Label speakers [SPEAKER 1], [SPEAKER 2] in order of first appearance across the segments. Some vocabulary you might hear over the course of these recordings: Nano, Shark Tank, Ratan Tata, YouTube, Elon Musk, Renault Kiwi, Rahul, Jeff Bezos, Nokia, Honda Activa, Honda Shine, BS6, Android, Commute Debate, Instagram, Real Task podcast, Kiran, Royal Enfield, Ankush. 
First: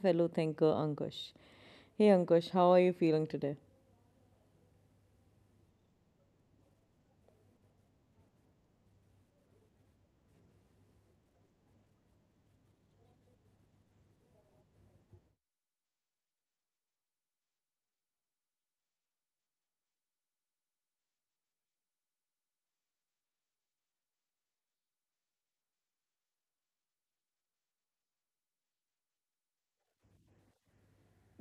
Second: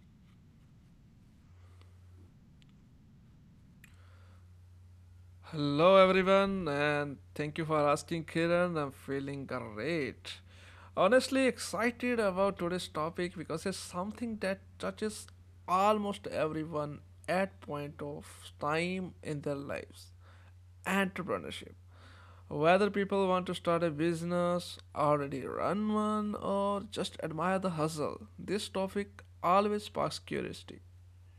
[SPEAKER 1] fellow thinker, Ankush. Hey, Ankush, how are you feeling today?
[SPEAKER 2] Hello everyone and thank you for asking, Kiran. I'm feeling great. Honestly excited about today's topic because it's something that touches almost everyone at point of time in their lives. Entrepreneurship. Whether people want to start a business, already run one or just admire the hustle, this topic always sparks curiosity.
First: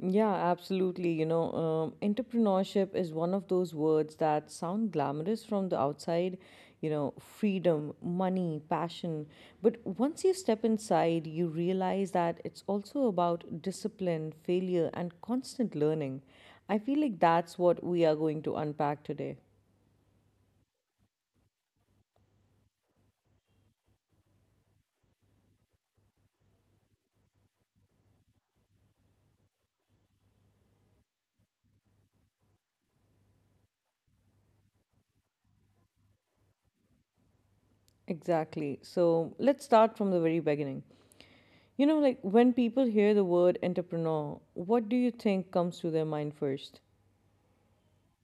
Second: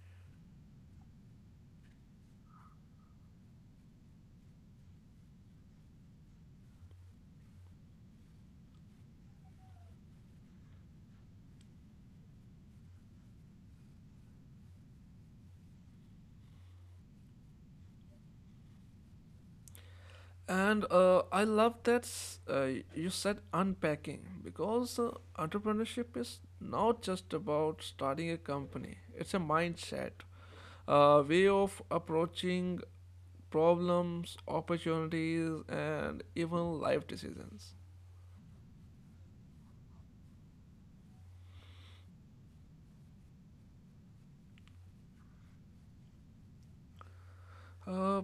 [SPEAKER 1] Yeah, absolutely. Entrepreneurship is one of those words that sound glamorous from the outside, freedom, money, passion. But once you step inside, you realize that it's also about discipline, failure, and constant learning. I feel like that's what we are going to unpack today.
[SPEAKER 2] And I love that uh, you said unpacking because entrepreneurship is not just about starting a company, it's a mindset, a way of approaching problems, opportunities, and even life decisions.
[SPEAKER 1] Exactly. So let's start from the very beginning. Like when people hear the word entrepreneur, what do you think comes to their mind first?
[SPEAKER 2] Uh,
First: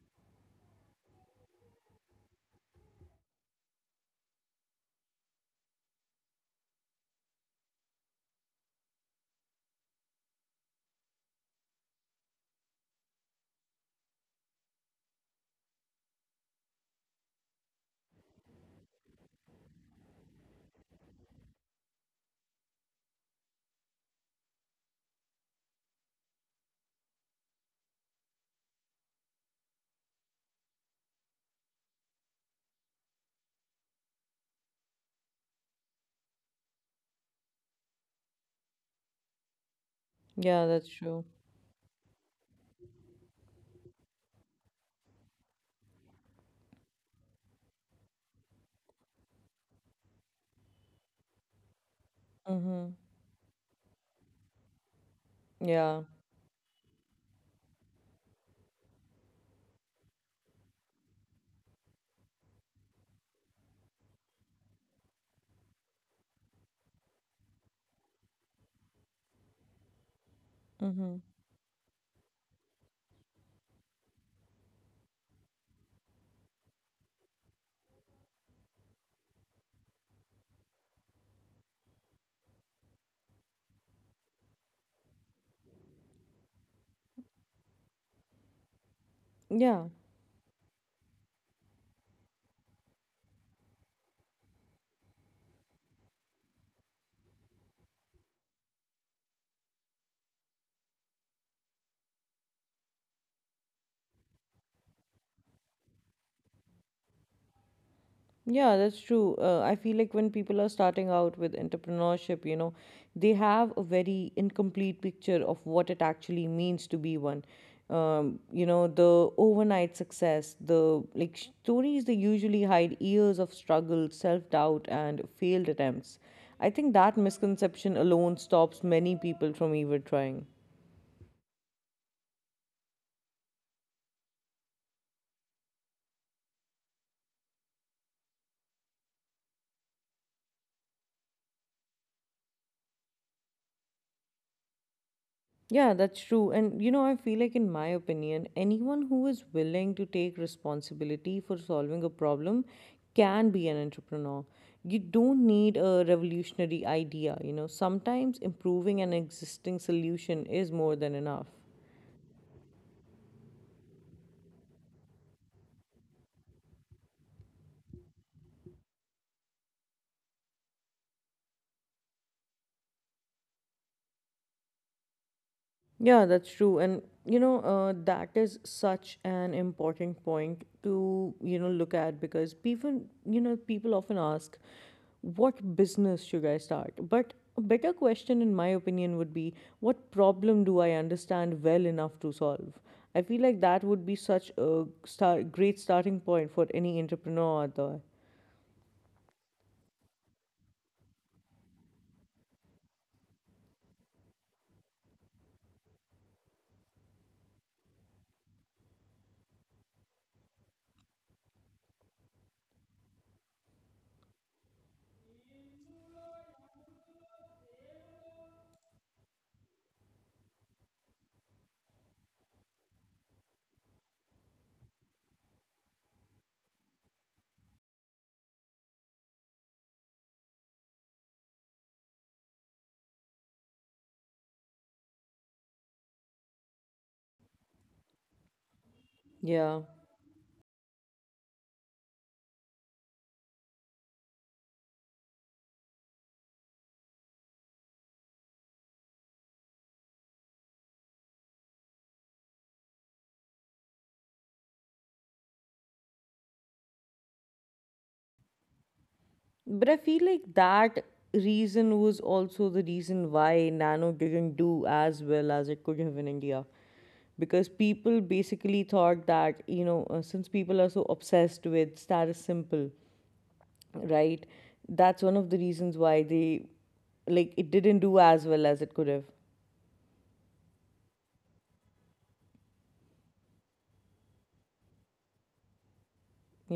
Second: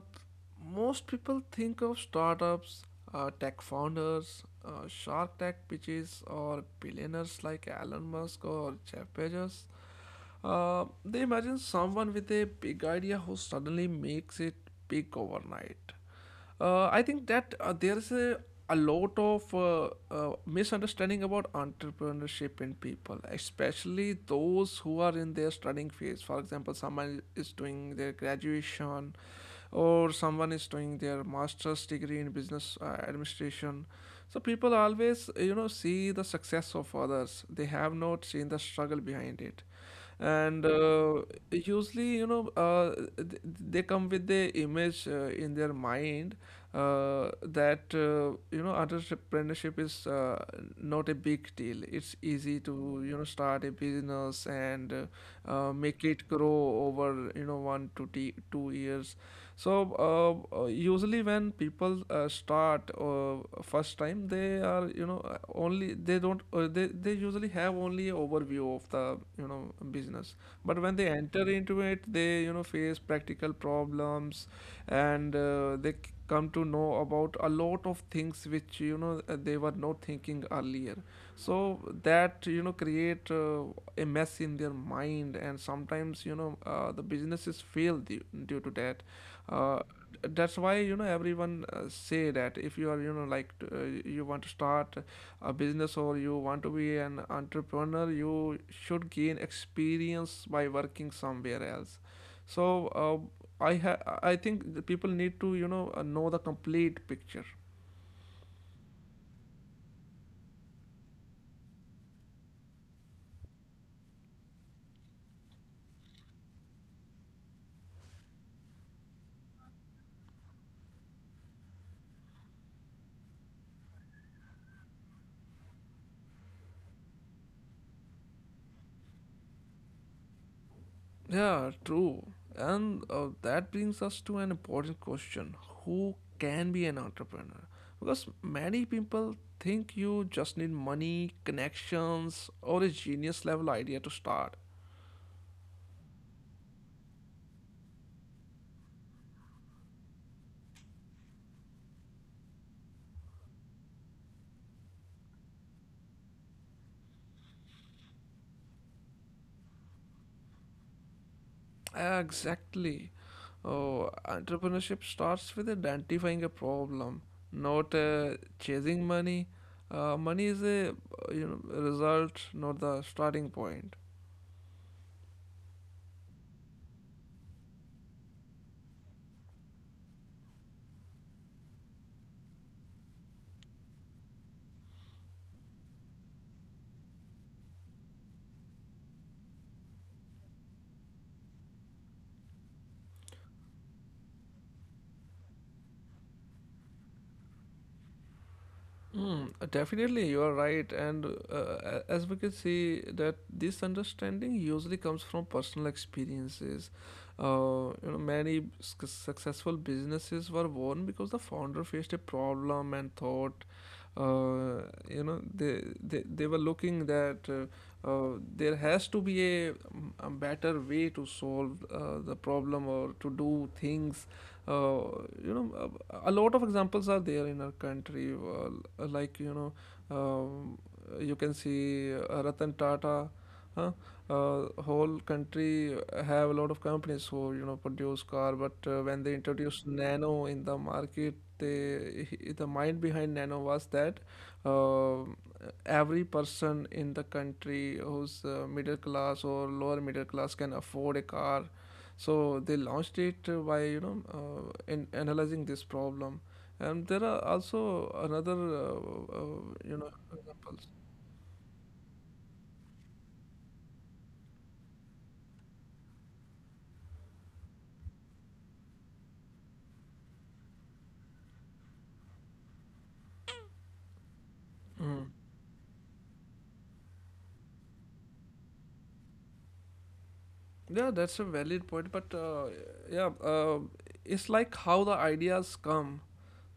[SPEAKER 2] Most people think of startups, tech founders, Shark Tech pitches, or billionaires like Elon Musk or Jeff Bezos. They imagine someone with a big idea who suddenly makes it big overnight. I think that there is a lot of misunderstanding about entrepreneurship in people, especially those who are in their studying phase. For example, someone is doing their graduation, or someone is doing their master's degree in business administration. So people always, you know, see the success of others. They have not seen the struggle behind it and
[SPEAKER 1] Yeah, that's
[SPEAKER 2] uh,
[SPEAKER 1] true.
[SPEAKER 2] usually they come with the image in their mind that you know entrepreneurship is not a big deal, it's easy
[SPEAKER 1] Mm-hmm.
[SPEAKER 2] to you know start a business and
[SPEAKER 1] Yeah.
[SPEAKER 2] make it grow over you know one to 2 years. So usually when people start first time, they are you know only, they don't they usually have only overview of the you know business. But when they
[SPEAKER 1] Mm-hmm.
[SPEAKER 2] enter into it, they you know face practical problems, and they come to know about a lot of things which you know they were not thinking earlier. So that you know create a mess in their mind, and sometimes you know the businesses fail due to that uh,
[SPEAKER 1] Yeah.
[SPEAKER 2] that's why you know everyone say that if you are you know you want to start a business or you want to be an entrepreneur, you should gain experience by working somewhere else. So I think the people need to you know the complete picture.
[SPEAKER 1] Yeah, that's true. I feel like when people are starting out with entrepreneurship, they have a very incomplete picture of what it actually means to be one. The overnight success, the like stories they usually hide years of struggle, self-doubt, and failed attempts. I think that misconception alone stops many people from even trying.
[SPEAKER 2] Yeah, true. And that brings us to an important question: who can be an entrepreneur? Because many people think you just need money, connections, or a genius level idea to start.
[SPEAKER 1] Yeah, that's true. And I feel like, in my opinion, anyone who is willing to take responsibility for solving a problem can be an entrepreneur. You don't need a revolutionary idea, sometimes improving an existing solution is more than enough.
[SPEAKER 2] Exactly. Oh, entrepreneurship starts with identifying a problem, not chasing money. Money is a you know result, not the starting point.
[SPEAKER 1] Yeah, that's true. And, that is such an important point to, look at because people, people often ask, what business should I start? But a better question, in my opinion, would be, what problem do I understand well enough to solve? I feel like that would be such a great starting point for any entrepreneur out there.
[SPEAKER 2] Definitely, you are right, and as we can see, that this understanding usually comes from personal experiences. You know, many successful businesses were born because the founder faced a problem and thought, uh, you know, they were looking that there has to be a better way to solve the problem or to do things. uh, you know a lot of examples are there in our country, uh, like you know, um, you can see Ratan Tata, huh? Whole country have a lot of companies who you know produce car, but when they
[SPEAKER 1] Yeah.
[SPEAKER 2] introduced Nano in the market, the mind behind Nano was that uh, every person in the country who's middle class or lower middle class can afford a car. So they launched it by you know in analyzing this problem, and there are also another
[SPEAKER 1] But
[SPEAKER 2] you
[SPEAKER 1] I
[SPEAKER 2] know
[SPEAKER 1] feel like
[SPEAKER 2] examples.
[SPEAKER 1] that reason was also the reason why Nano didn't do as well as it could have in India. Because people basically thought that, since people are so obsessed with status simple, right? That's one of the reasons why it didn't do as well as it could have.
[SPEAKER 2] Yeah, that's a valid point, but yeah, uh, it's like how the ideas come.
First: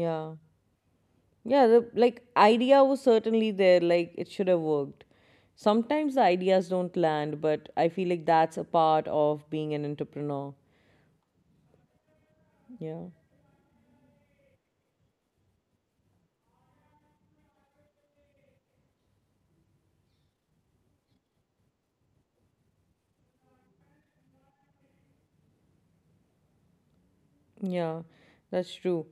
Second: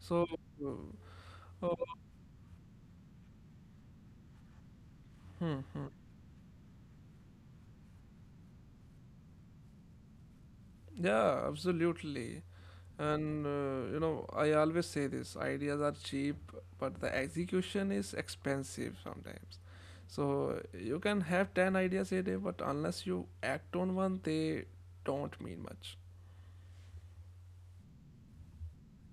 [SPEAKER 2] So, uh,
[SPEAKER 1] Yeah,
[SPEAKER 2] uh,
[SPEAKER 1] the like idea was certainly there, like it should have worked.
[SPEAKER 2] hmm. Hmm.
[SPEAKER 1] Sometimes the ideas don't land, but I feel like that's a part of being an entrepreneur.
[SPEAKER 2] Yeah, absolutely.
[SPEAKER 1] Yeah,
[SPEAKER 2] And you know, I always say this, ideas are cheap, but the execution is expensive sometimes. So you can have 10 ideas a day, but unless you act on one, they don't mean much.
[SPEAKER 1] yeah, that's true.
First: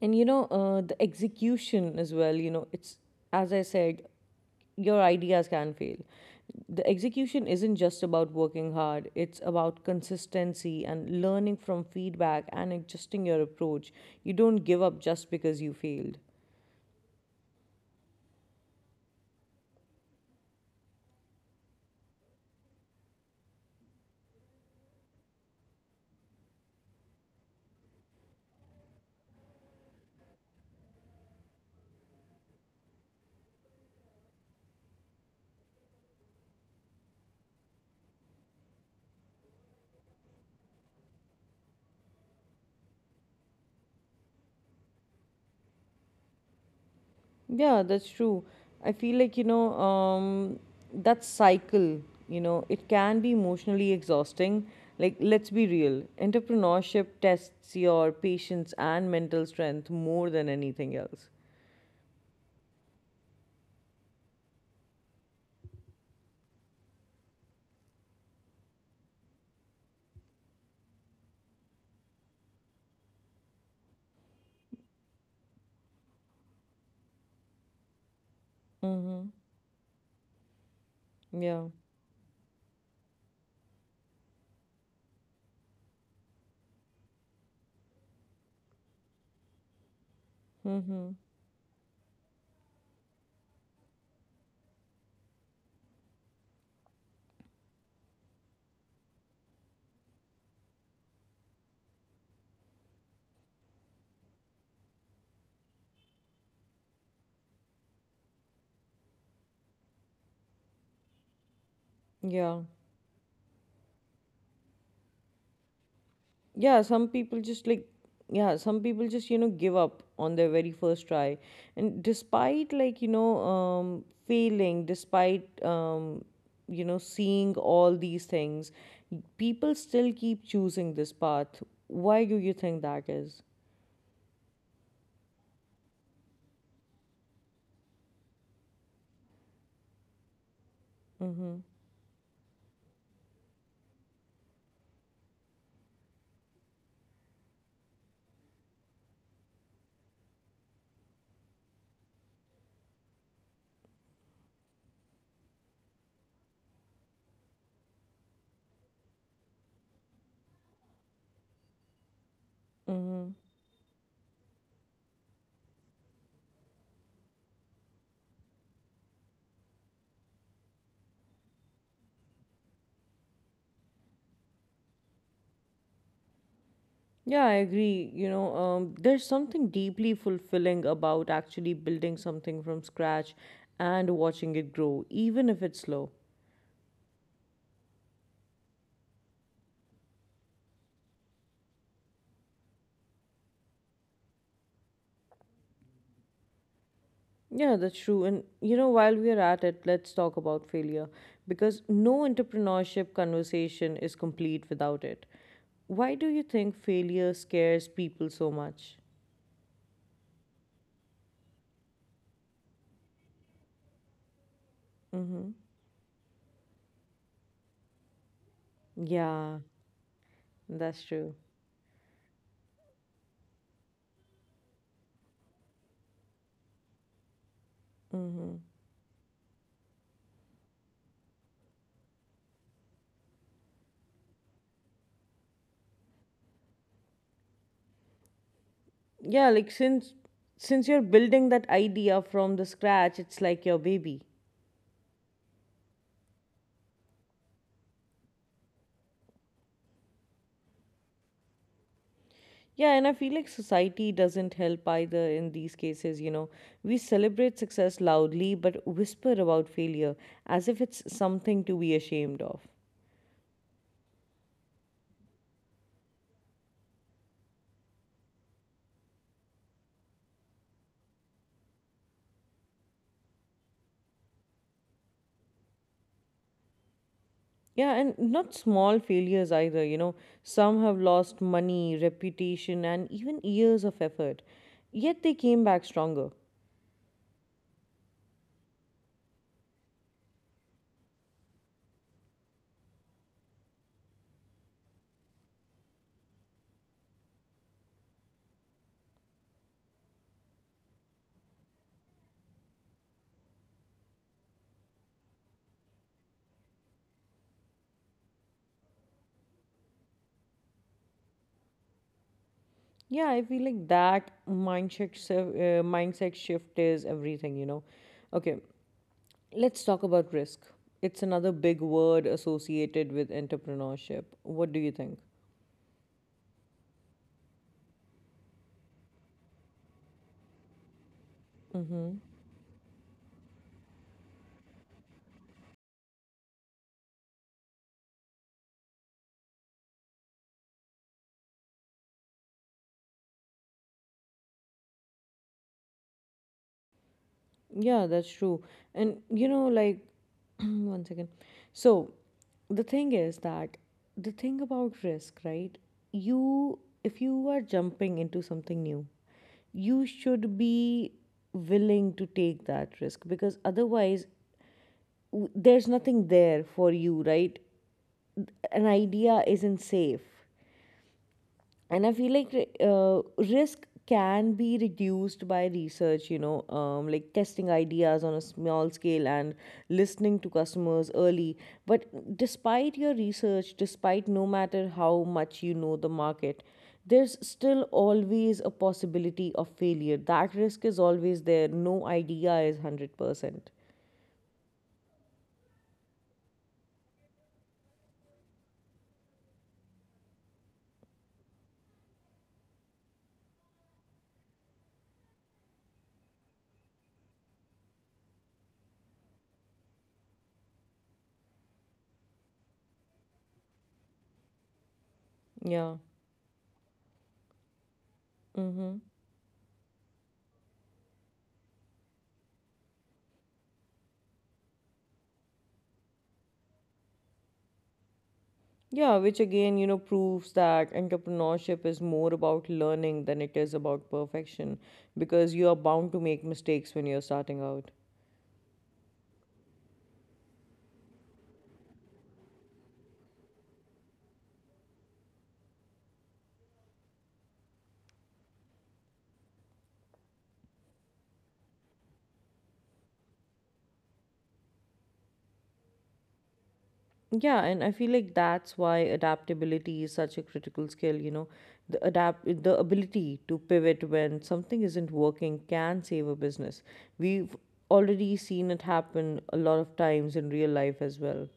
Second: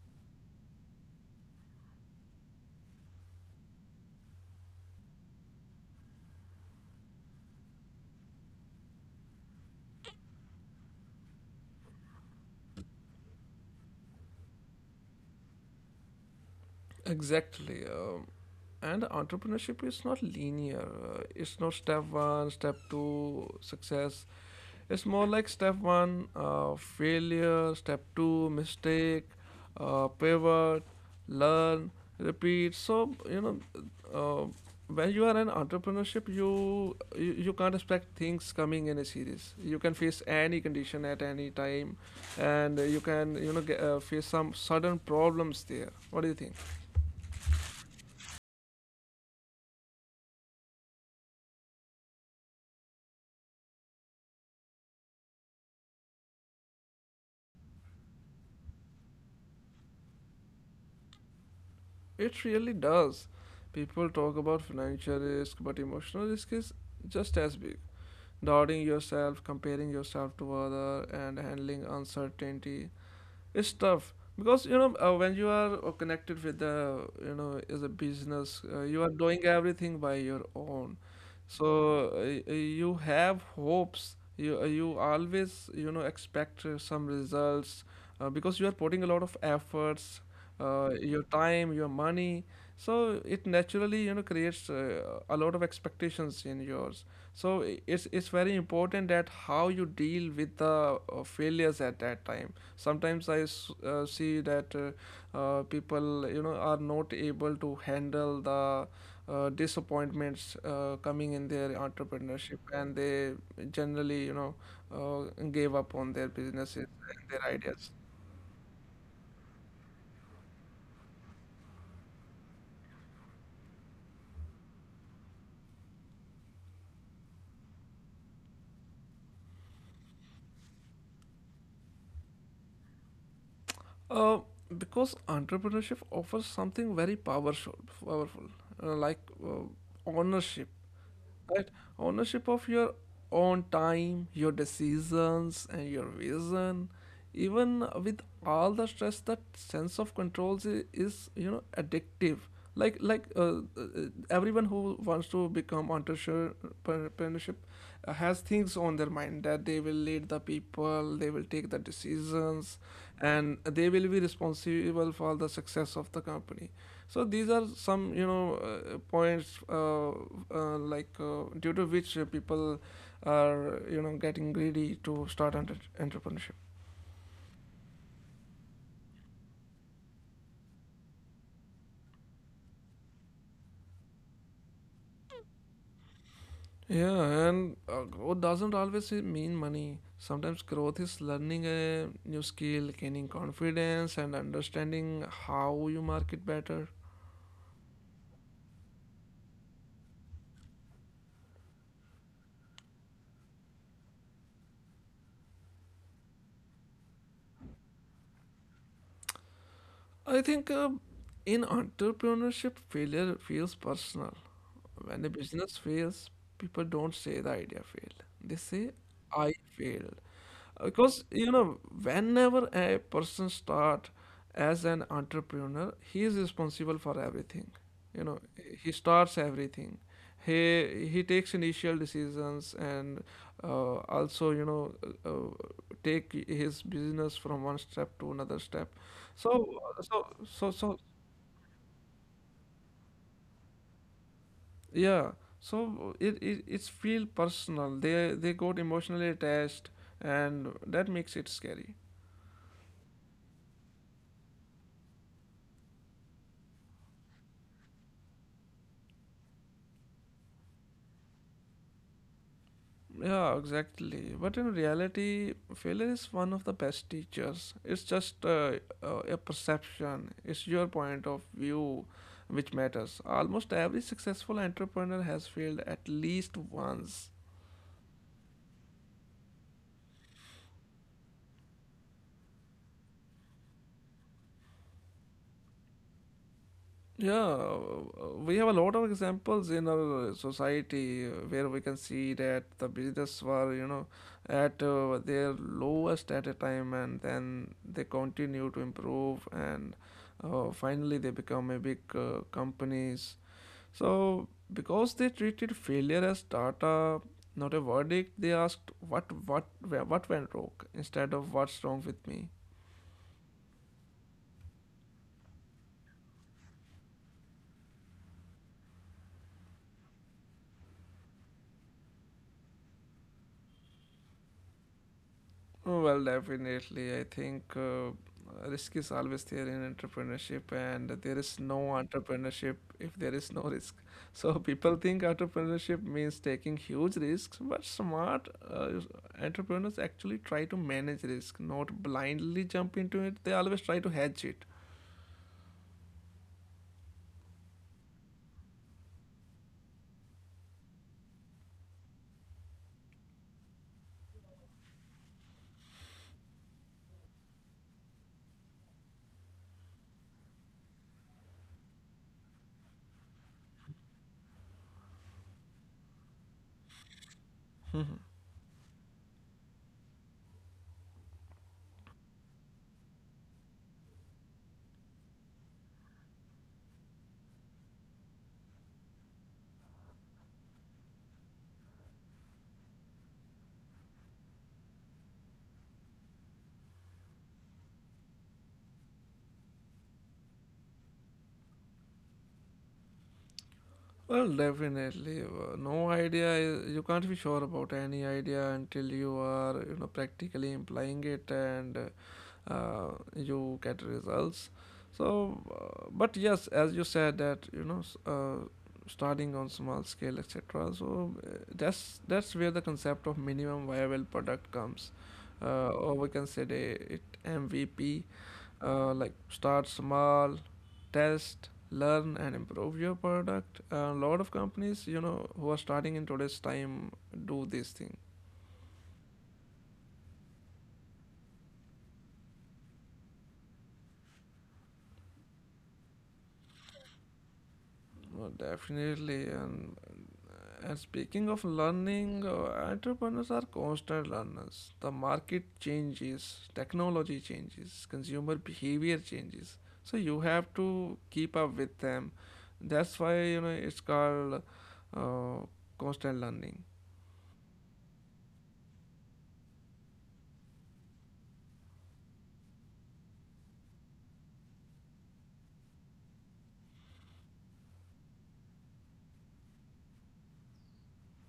[SPEAKER 1] And the execution as well, it's as I said, your ideas can fail. The execution isn't just about working hard, it's about consistency and learning from feedback and adjusting your approach. You don't give up just because you failed.
[SPEAKER 2] Exactly. And entrepreneurship is not linear. It's not step one, step two, success. It's more like step one, failure, step two, mistake, pivot, learn, repeat. So, you know, uh, when you are in entrepreneurship, you can't expect things coming in a series. You can face any condition at any time, and you can you know face some sudden problems there. What do you think?
[SPEAKER 1] Yeah, that's true. I feel like, that cycle, it can be emotionally exhausting. Like, let's be real, entrepreneurship tests your patience and mental strength more than anything else.
[SPEAKER 2] It really does. People talk about financial risk, but emotional risk is just as big. Doubting yourself, comparing yourself to other, and handling uncertainty. It's tough because you know when you are connected with the you know as a business, you are
[SPEAKER 1] Mm-hmm.
[SPEAKER 2] doing everything by your own.
[SPEAKER 1] Yeah.
[SPEAKER 2] So you have hopes. You always you know expect some results because you are putting a lot of efforts,
[SPEAKER 1] Mm-hmm.
[SPEAKER 2] your time, your money. So it naturally you know creates a lot of expectations in yours. So it's very important that how you deal with the failures at that time. Sometimes I see that people you know are not able to handle the disappointments coming in their entrepreneurship,
[SPEAKER 1] Yeah.
[SPEAKER 2] and they generally you know uh, gave up on their
[SPEAKER 1] yeah
[SPEAKER 2] businesses
[SPEAKER 1] some
[SPEAKER 2] and their
[SPEAKER 1] people just like
[SPEAKER 2] ideas.
[SPEAKER 1] Yeah, some people just give up on their very first try. And despite failing, despite seeing all these things, people still keep choosing this path. Why do you think that is?
[SPEAKER 2] uh, because entrepreneurship offers something very powerful, powerful, like ownership.
[SPEAKER 1] Mm-hmm.
[SPEAKER 2] Right. Ownership of your own time, your decisions and your vision. Even with all the stress, that sense of control is you know addictive. Like, everyone who wants to become entrepreneurship has things on their mind that they will lead the people, they will take the decisions, and they will be responsible for the success of the company. So these are some you know points, like due to which people are you know getting greedy to start entrepreneurship.
[SPEAKER 1] Yeah, I agree. There's something deeply fulfilling about actually building something from scratch and watching it grow, even if it's slow.
[SPEAKER 2] Yeah, and growth doesn't always mean money. Sometimes growth is learning a new skill, gaining confidence and understanding how you market better.
[SPEAKER 1] Yeah, that's true. And while we are at it, let's talk about failure because no entrepreneurship conversation is complete without it. Why do you think failure scares people so much?
[SPEAKER 2] I think in entrepreneurship, failure feels personal. When a
[SPEAKER 1] Mm-hmm.
[SPEAKER 2] business fails, people don't say the idea failed, they say I
[SPEAKER 1] Yeah,
[SPEAKER 2] failed.
[SPEAKER 1] that's
[SPEAKER 2] Because
[SPEAKER 1] true.
[SPEAKER 2] you know whenever a person start as an entrepreneur, he is responsible for everything, you know.
[SPEAKER 1] Mm-hmm.
[SPEAKER 2] He starts everything, he takes initial decisions, and also you know uh, uh, take his business from one step to another step.
[SPEAKER 1] Yeah, like
[SPEAKER 2] so
[SPEAKER 1] since
[SPEAKER 2] so so
[SPEAKER 1] since you're
[SPEAKER 2] so
[SPEAKER 1] building that idea from the scratch, it's like your baby.
[SPEAKER 2] yeah, so it it's feel personal, they got emotionally attached, and that makes it scary.
[SPEAKER 1] Yeah, and I feel like society doesn't help either in these cases. We celebrate success loudly but whisper about failure as if it's something to be ashamed of.
[SPEAKER 2] Yeah, exactly. But in reality, failure is one of the best teachers. It's just a perception, it's your point of view which matters. Almost every successful entrepreneur has failed at least once.
[SPEAKER 1] Yeah, and not small failures either. Some have lost money, reputation, and even years of effort, yet they came back stronger.
[SPEAKER 2] Yeah, we have a lot of examples in our society where we can see that the business were, you know, at their lowest at a time and then they continue to improve, and finally they become a big companies. So, because they treated failure as data, not a verdict, they asked what went wrong instead of what's wrong with me.
[SPEAKER 1] Yeah, I feel like that mindset shift is everything, Okay, let's talk about risk. It's another big word associated with entrepreneurship. What do you think?
[SPEAKER 2] Well, definitely. I think risk is always there in entrepreneurship, and there is no entrepreneurship if there is no risk. So people think entrepreneurship means taking huge risks, but smart uh, entrepreneurs actually try to manage risk, not blindly jump into it. They always try to hedge it.
[SPEAKER 1] Yeah, that's true. And like, one second. So, the thing is that the thing about risk, right? You, if you are jumping into something new, you should be willing to take that risk because otherwise, there's nothing there for you, right? An idea isn't safe. And I feel like uh, risk can be reduced by research, like testing ideas on a small scale and listening to customers early, but despite your research, despite no matter how much you know the market, there's still always a possibility of failure. That risk is always there. No idea is 100%.
[SPEAKER 2] Well, definitely. No idea is, you can't be sure about any idea until you are, you know, practically implying it, and you get results. So but yes, as you said that you know starting on small scale etc. So that's where the concept of minimum viable product comes,
[SPEAKER 1] Yeah.
[SPEAKER 2] or we can say the, it MVP.
[SPEAKER 1] Mm-hmm.
[SPEAKER 2] Like start small, test, learn and improve your product. A lot of companies you know who are starting in today's time do this thing.
[SPEAKER 1] Yeah, which again, proves that entrepreneurship is more about learning than it is about perfection because you are bound to make mistakes when you're starting out.
[SPEAKER 2] Well, definitely. And speaking of learning, entrepreneurs are constant learners. The market changes, technology changes, consumer behavior changes. So you have to keep up with them. That's why you know it's called uh, constant learning.
[SPEAKER 1] Yeah, and I feel like that's why adaptability is such a critical skill. The ability to pivot when something isn't working can save a business. We've already seen it happen a lot of times in real life as well.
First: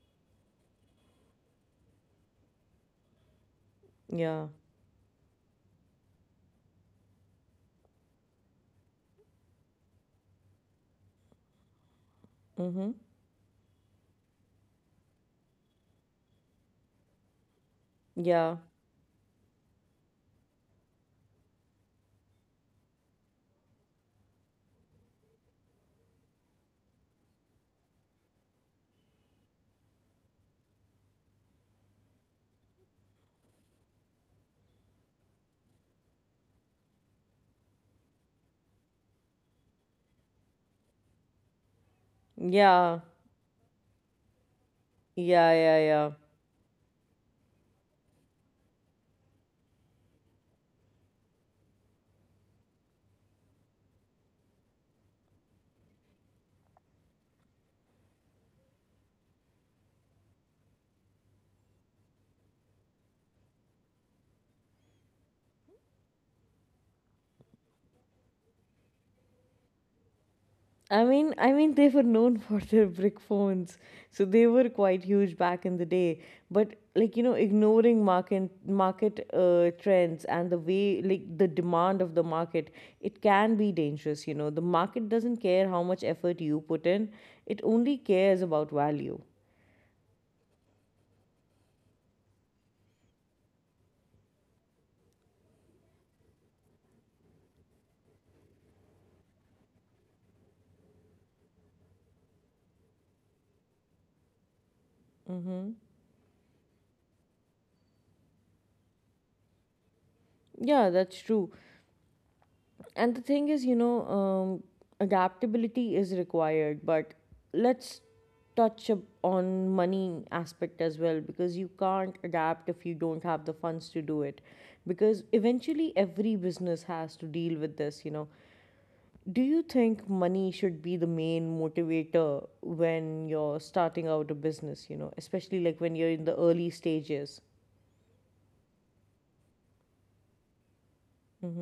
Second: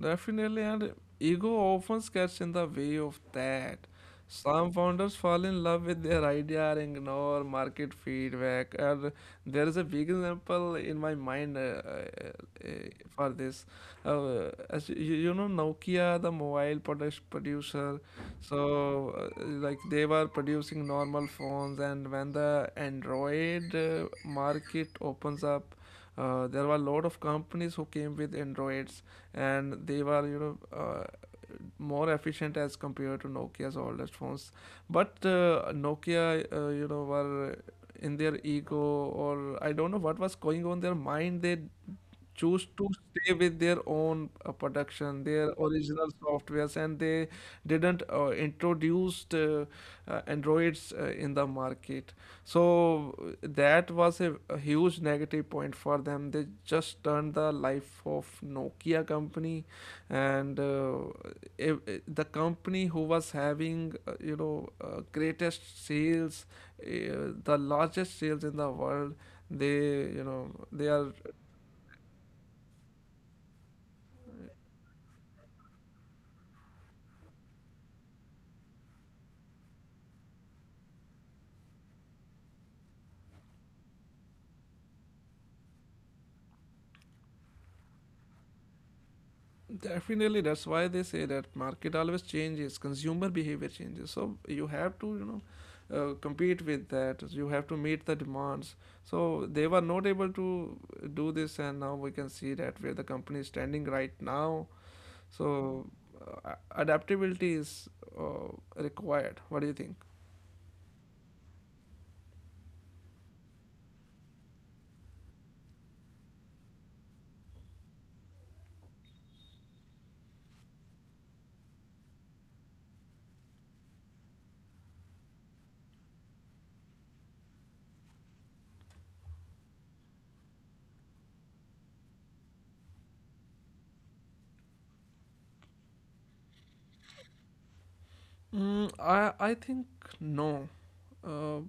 [SPEAKER 2] Definitely, and ego often gets in the way of that.
[SPEAKER 1] Yeah.
[SPEAKER 2] Some founders fall in love with their idea and ignore market feedback. And there is a big example in my mind uh,
[SPEAKER 1] Mm-hmm.
[SPEAKER 2] for this. As you, you know, Nokia, the mobile product producer,
[SPEAKER 1] Yeah.
[SPEAKER 2] so like they were producing normal phones, and when the Android market opens up, there were a lot of companies who came with androids, and they were you know more efficient as compared to Nokia's oldest phones. But Nokia, you know, were in their ego, or I don't know what was going on their mind. They choose to
[SPEAKER 1] Yeah.
[SPEAKER 2] stay with their own production, their
[SPEAKER 1] Yeah, yeah,
[SPEAKER 2] original
[SPEAKER 1] yeah.
[SPEAKER 2] softwares, and they didn't introduce androids in the market. So that was a huge negative point for them. They just turned the life of Nokia company, and if the company who was having greatest sales, the largest sales in the world they you know they are.
[SPEAKER 1] I mean, they were known for their brick phones, so they were quite huge back in the day. But like ignoring market trends and the way like the demand of the market, it can be dangerous. The market doesn't care how much effort you put in; it only cares about value.
[SPEAKER 2] Definitely, that's why they say that market always changes, consumer behavior changes. So you have to, compete with that. You have to meet the demands. So they were not able to do this, and now we can see that where the company is standing right now.
[SPEAKER 1] Mm-hmm.
[SPEAKER 2] So adaptability is uh, required. What do you think?
[SPEAKER 1] Yeah, that's true. And the thing is, adaptability is required, but let's touch up on money aspect as well because you can't adapt if you don't have the funds to do it because eventually every business has to deal with this. Do you think money should be the main motivator when you're starting out a business, especially like when you're in the early stages?
[SPEAKER 2] I think no. Uh,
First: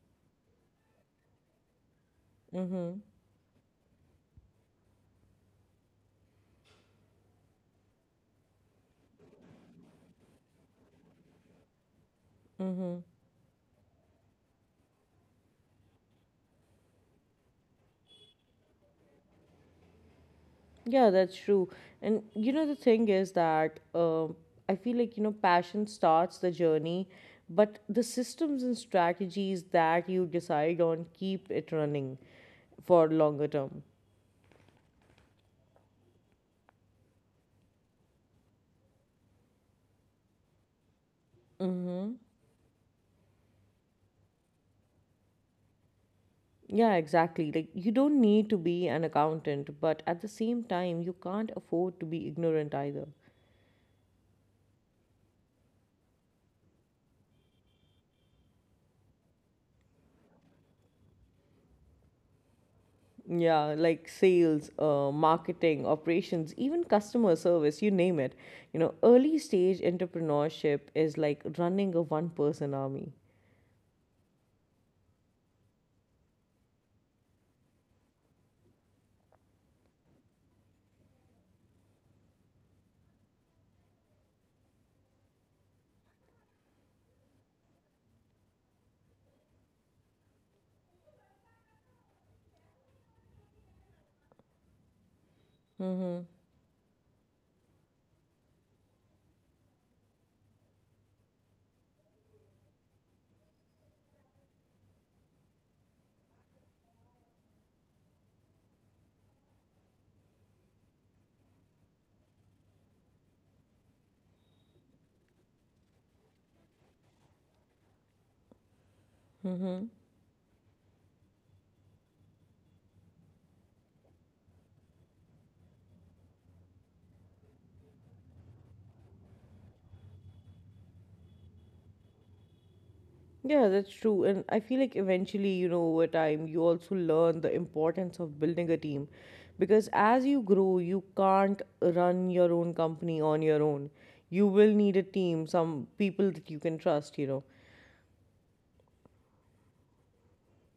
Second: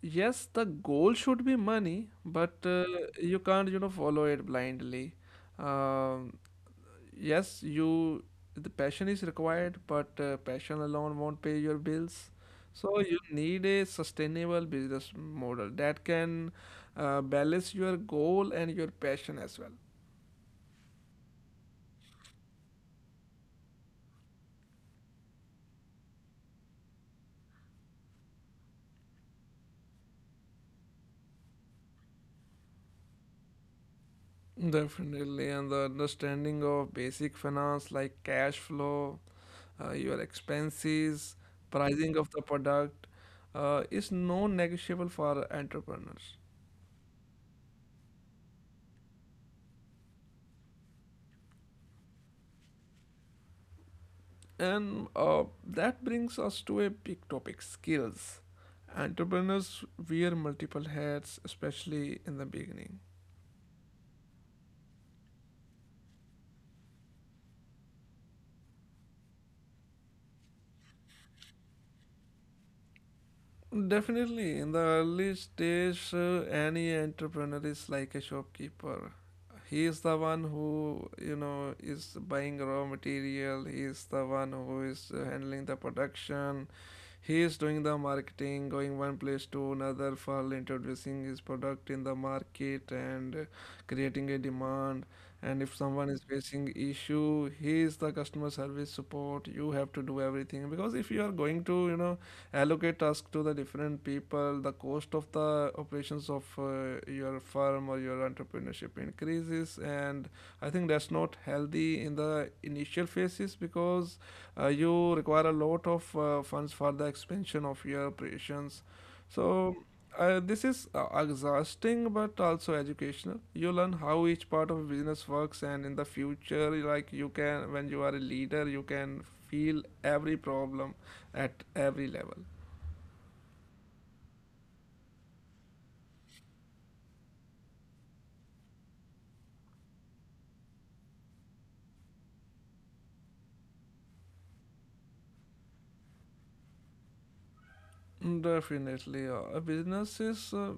[SPEAKER 2] yes, the goal should be money, but
[SPEAKER 1] Mhm.
[SPEAKER 2] you can't follow it blindly. Um yes you The passion is required, but passion alone won't pay your bills, so you need a sustainable business model that can balance your goal and your passion as well.
[SPEAKER 1] Yeah, that's true. And the thing is that I feel like, passion starts the journey, but the systems and strategies that you decide on keep it running for longer term.
[SPEAKER 2] Definitely, and the understanding of basic finance like cash flow, your expenses,
[SPEAKER 1] Hmm.
[SPEAKER 2] pricing of the product, is non-negotiable for entrepreneurs.
[SPEAKER 1] Yeah, exactly. Like, you don't need to be an accountant, but at the same time, you can't afford to be ignorant either.
[SPEAKER 2] And that brings us to a big topic: skills. Entrepreneurs wear multiple hats, especially in the beginning.
[SPEAKER 1] Yeah, like sales, marketing, operations, even customer service, you name it. Early stage entrepreneurship is like running a one person army.
[SPEAKER 2] Definitely, in the early stage, any entrepreneur is like a shopkeeper. He is the one who, is buying raw material; he is the one who is handling the production. He is doing the marketing, going one place to another for introducing his product in the market and creating a demand. And if someone is facing issue, he is the customer service support. You have to do everything, because if you are going to, allocate task to the different people, the cost of the operations of your firm or your entrepreneurship increases, and I think that's not healthy in the initial phases, because you require a lot of funds for the expansion of your operations. So this is exhausting but also educational. You learn how each part of business works, and in the future, like, you can, when you are a leader, you can feel every problem at every level.
[SPEAKER 1] Yeah, that's true. And I feel like eventually, over time, you also learn the importance of building a team. Because as you grow, you can't run your own company on your own. You will need a team, some people that you can trust.
[SPEAKER 2] Definitely, a business is,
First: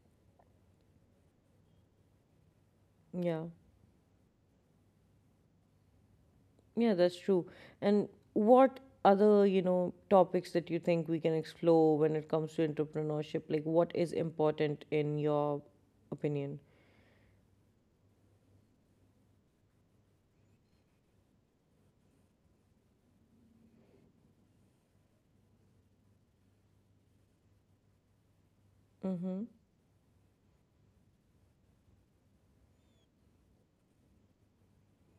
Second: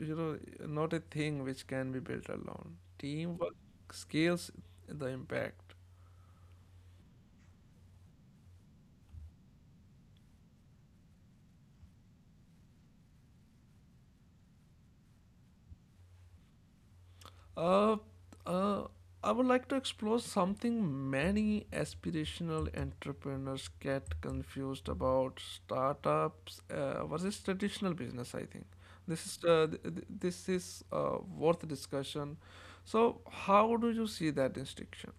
[SPEAKER 2] you know, not a thing which can be built alone.
[SPEAKER 1] Yeah.
[SPEAKER 2] Teamwork scales the impact.
[SPEAKER 1] Yeah, that's true. And what other, topics that you think we can explore when it comes to entrepreneurship? Like, what is important in your opinion?
[SPEAKER 2] Uh, uh, I would like to explore something many aspirational entrepreneurs get confused about: startups versus traditional business. I think this
[SPEAKER 1] Mm-hmm.
[SPEAKER 2] is worth discussion. So, how do you see that distinction?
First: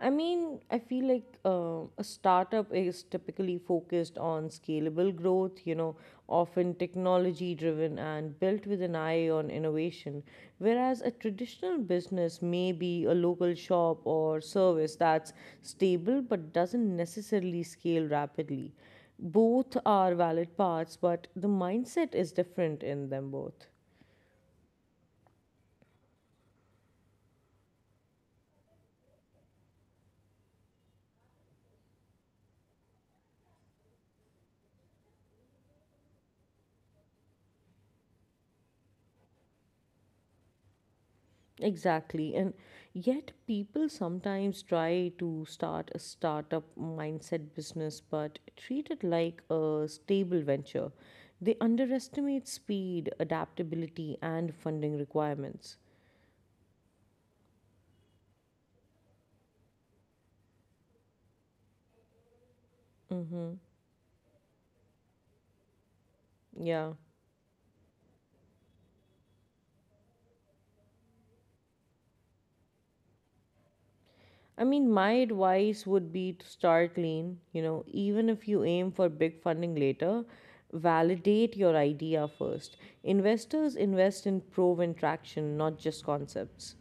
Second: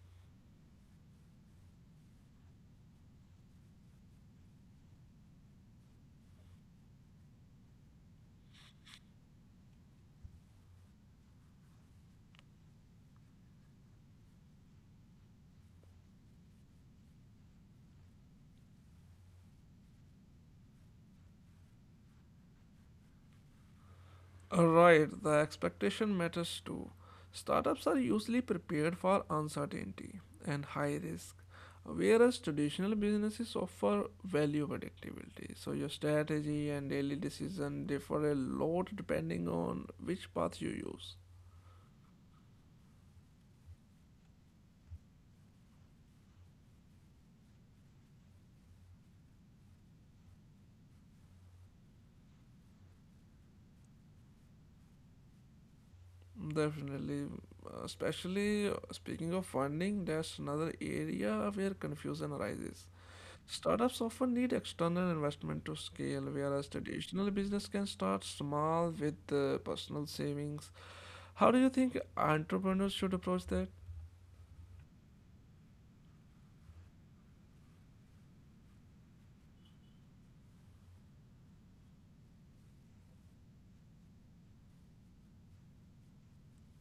[SPEAKER 1] I mean, I feel like a startup is typically focused on scalable growth, often technology driven and built with an eye on innovation. Whereas a traditional business may be a local shop or service that's stable but doesn't necessarily scale rapidly. Both are valid paths, but the mindset is different in them both.
[SPEAKER 2] Right, the expectation matters too. Startups are usually prepared for uncertainty and high risk, whereas traditional businesses offer value predictability. So, your strategy and daily decision differ a lot depending on which path you use.
[SPEAKER 1] Exactly. And yet, people sometimes try to start a startup mindset business but treat it like a stable venture. They underestimate speed, adaptability, and funding requirements.
[SPEAKER 2] Definitely, especially speaking of funding, that's another area where confusion arises.
[SPEAKER 1] Mm-hmm.
[SPEAKER 2] Startups often need external investment to scale, whereas
[SPEAKER 1] Yeah.
[SPEAKER 2] traditional business can start small with personal savings. How do you think entrepreneurs should approach that?
[SPEAKER 1] I mean, my advice would be to start lean. Even if you aim for big funding later, validate your idea first. Investors invest in proven traction, not just concepts.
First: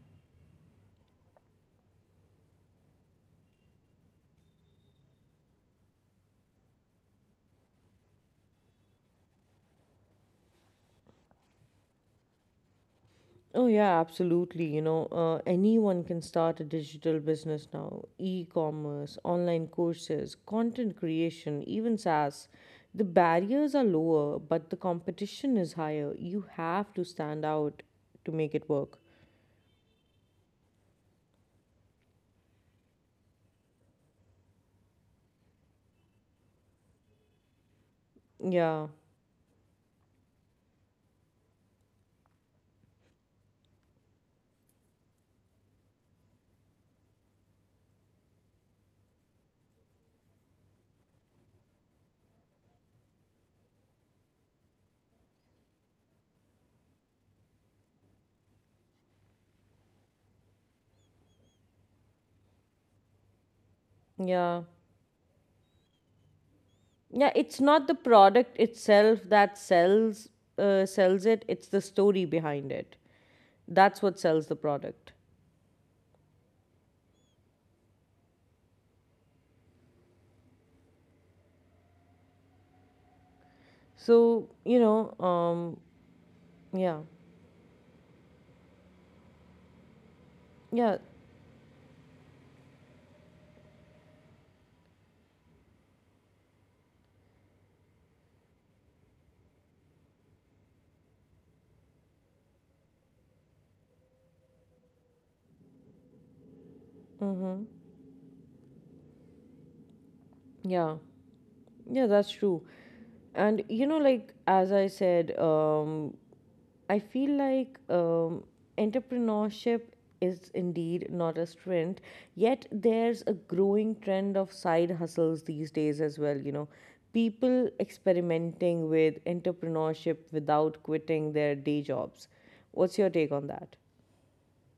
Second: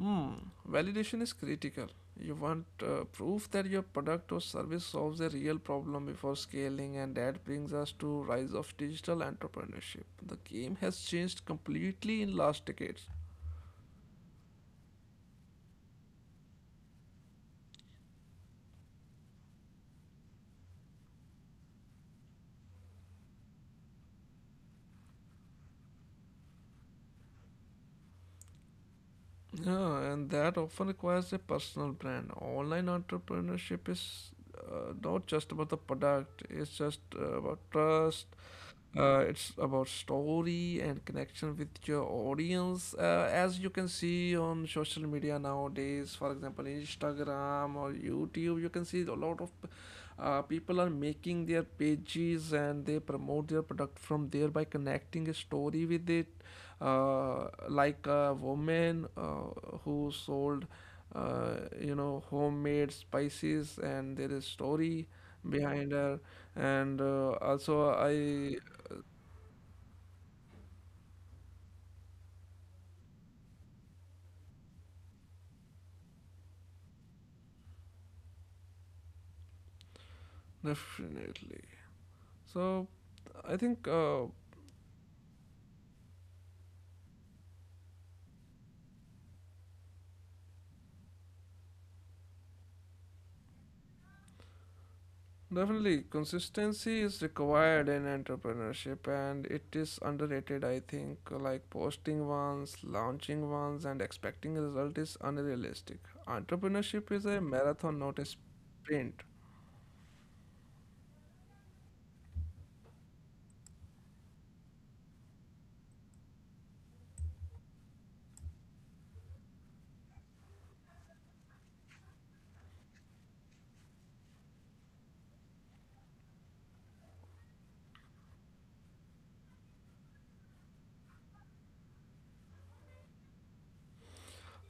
[SPEAKER 2] Hmm, Validation is critical. You want proof that your product or service solves a real problem before scaling, and that brings us to rise of digital entrepreneurship. The game has changed completely in last decades.
[SPEAKER 1] Oh, yeah, absolutely. Anyone can start a digital business now. E commerce, online courses, content creation, even SaaS. The barriers are lower, but the competition is higher. You have to stand out to make it work.
[SPEAKER 2] Yeah, and that often requires a personal brand. Online entrepreneurship is not just about the product; it's just about trust,
[SPEAKER 1] Yeah,
[SPEAKER 2] it's about story and connection with your audience. As you can see on social media nowadays, for example, Instagram or YouTube, you can see a lot of people are making their pages and they promote their product from there by connecting a story with it, like a woman who sold uh, homemade spices, and there is
[SPEAKER 1] yeah,
[SPEAKER 2] story behind her. And
[SPEAKER 1] yeah. It's not the
[SPEAKER 2] also
[SPEAKER 1] product
[SPEAKER 2] I
[SPEAKER 1] itself that sells it. It's the story behind it. That's what sells the product.
[SPEAKER 2] definitely so I think
[SPEAKER 1] So yeah, yeah.
[SPEAKER 2] definitely, consistency is required in entrepreneurship, and it is underrated. I think, like, posting once, launching once, and expecting a result is unrealistic.
[SPEAKER 1] Mm-hmm.
[SPEAKER 2] Entrepreneurship is a marathon, not a sprint.
[SPEAKER 1] Yeah, yeah, that's true. And like as I said, I feel like entrepreneurship is indeed not a strength, yet there's a growing trend of side hustles these days as well. People experimenting with entrepreneurship without quitting their day jobs. What's your take on that?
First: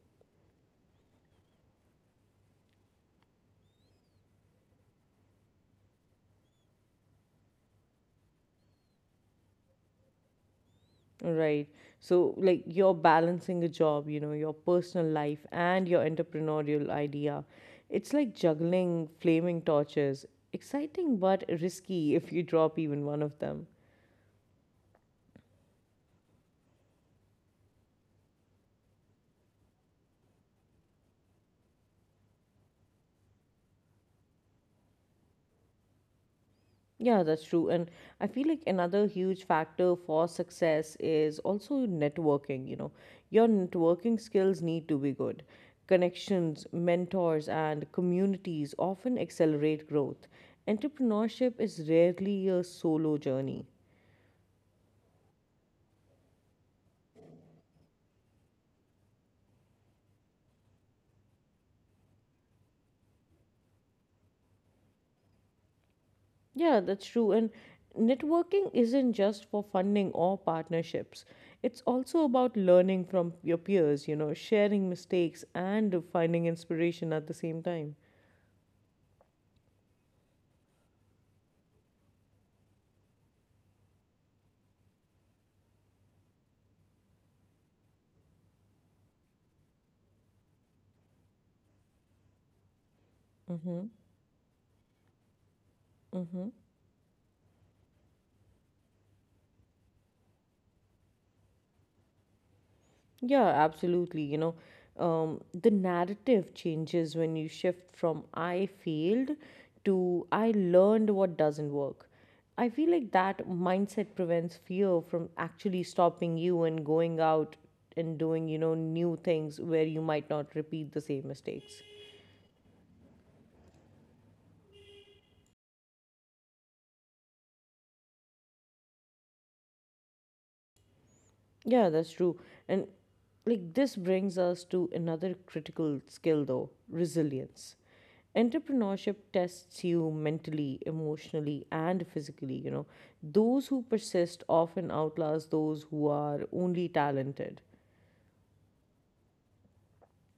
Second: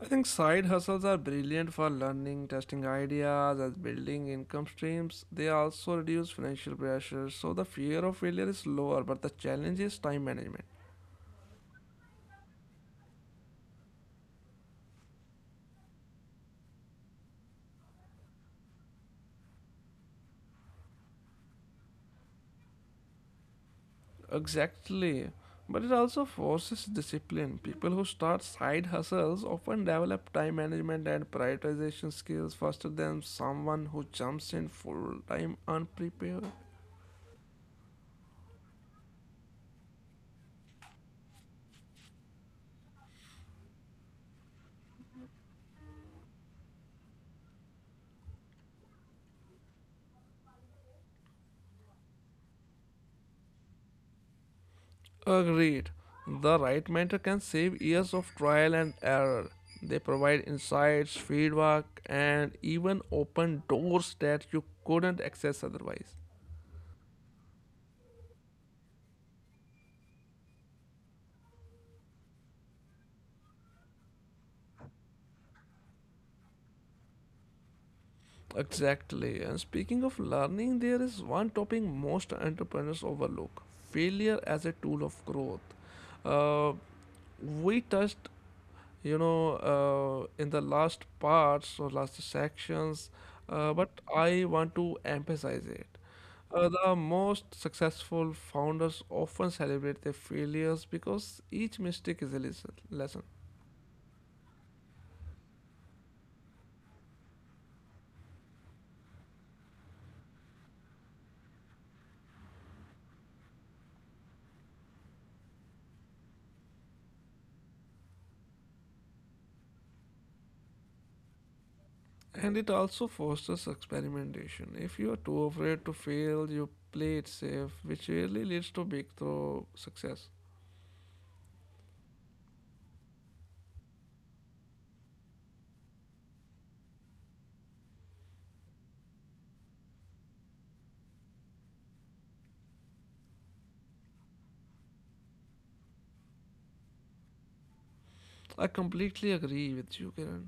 [SPEAKER 2] I think side hustles are brilliant for learning, testing ideas, and building income streams. They also reduce financial pressure, so the fear of failure is lower, but the challenge is time management.
[SPEAKER 1] Right. So, like, you're balancing a job, your personal life and your entrepreneurial idea. It's like juggling flaming torches. Exciting but risky if you drop even one of them.
[SPEAKER 2] Exactly. But it also forces discipline. People who start side hustles often develop time management and prioritization skills faster than someone who jumps in full time unprepared.
[SPEAKER 1] Yeah, that's true. And I feel like another huge factor for success is also networking, you know. Your networking skills need to be good. Connections, mentors, and communities often accelerate growth. Entrepreneurship is rarely a solo journey.
[SPEAKER 2] Agreed. The right mentor can save years of trial and error. They provide insights, feedback, and even open doors that you couldn't access otherwise.
[SPEAKER 1] Yeah, that's true. And networking isn't just for funding or partnerships. It's also about learning from your peers, sharing mistakes and finding inspiration at the same time.
[SPEAKER 2] Exactly. And speaking of learning, there is one topic most entrepreneurs overlook: failure as a tool of growth. Uh, we touched, in the last parts or last sections, but
[SPEAKER 1] Mm-hmm.
[SPEAKER 2] I want to emphasize it.
[SPEAKER 1] Mm-hmm.
[SPEAKER 2] The most successful founders often celebrate their failures, because each mistake is a lesson.
[SPEAKER 1] Yeah, absolutely. You know, the narrative changes when you shift from I failed to I learned what doesn't work. I feel like that mindset prevents fear from actually stopping you and going out and doing, you know, new things where you might not repeat the same mistakes.
[SPEAKER 2] And it also fosters experimentation. If you are too afraid to fail, you play it safe, which really leads to breakthrough success.
[SPEAKER 1] Yeah, that's true. And like this brings us to another critical skill though, resilience. Entrepreneurship tests you mentally, emotionally, and physically, you know. Those who persist often outlast those who are only talented.
[SPEAKER 2] I completely agree with you, Kiran.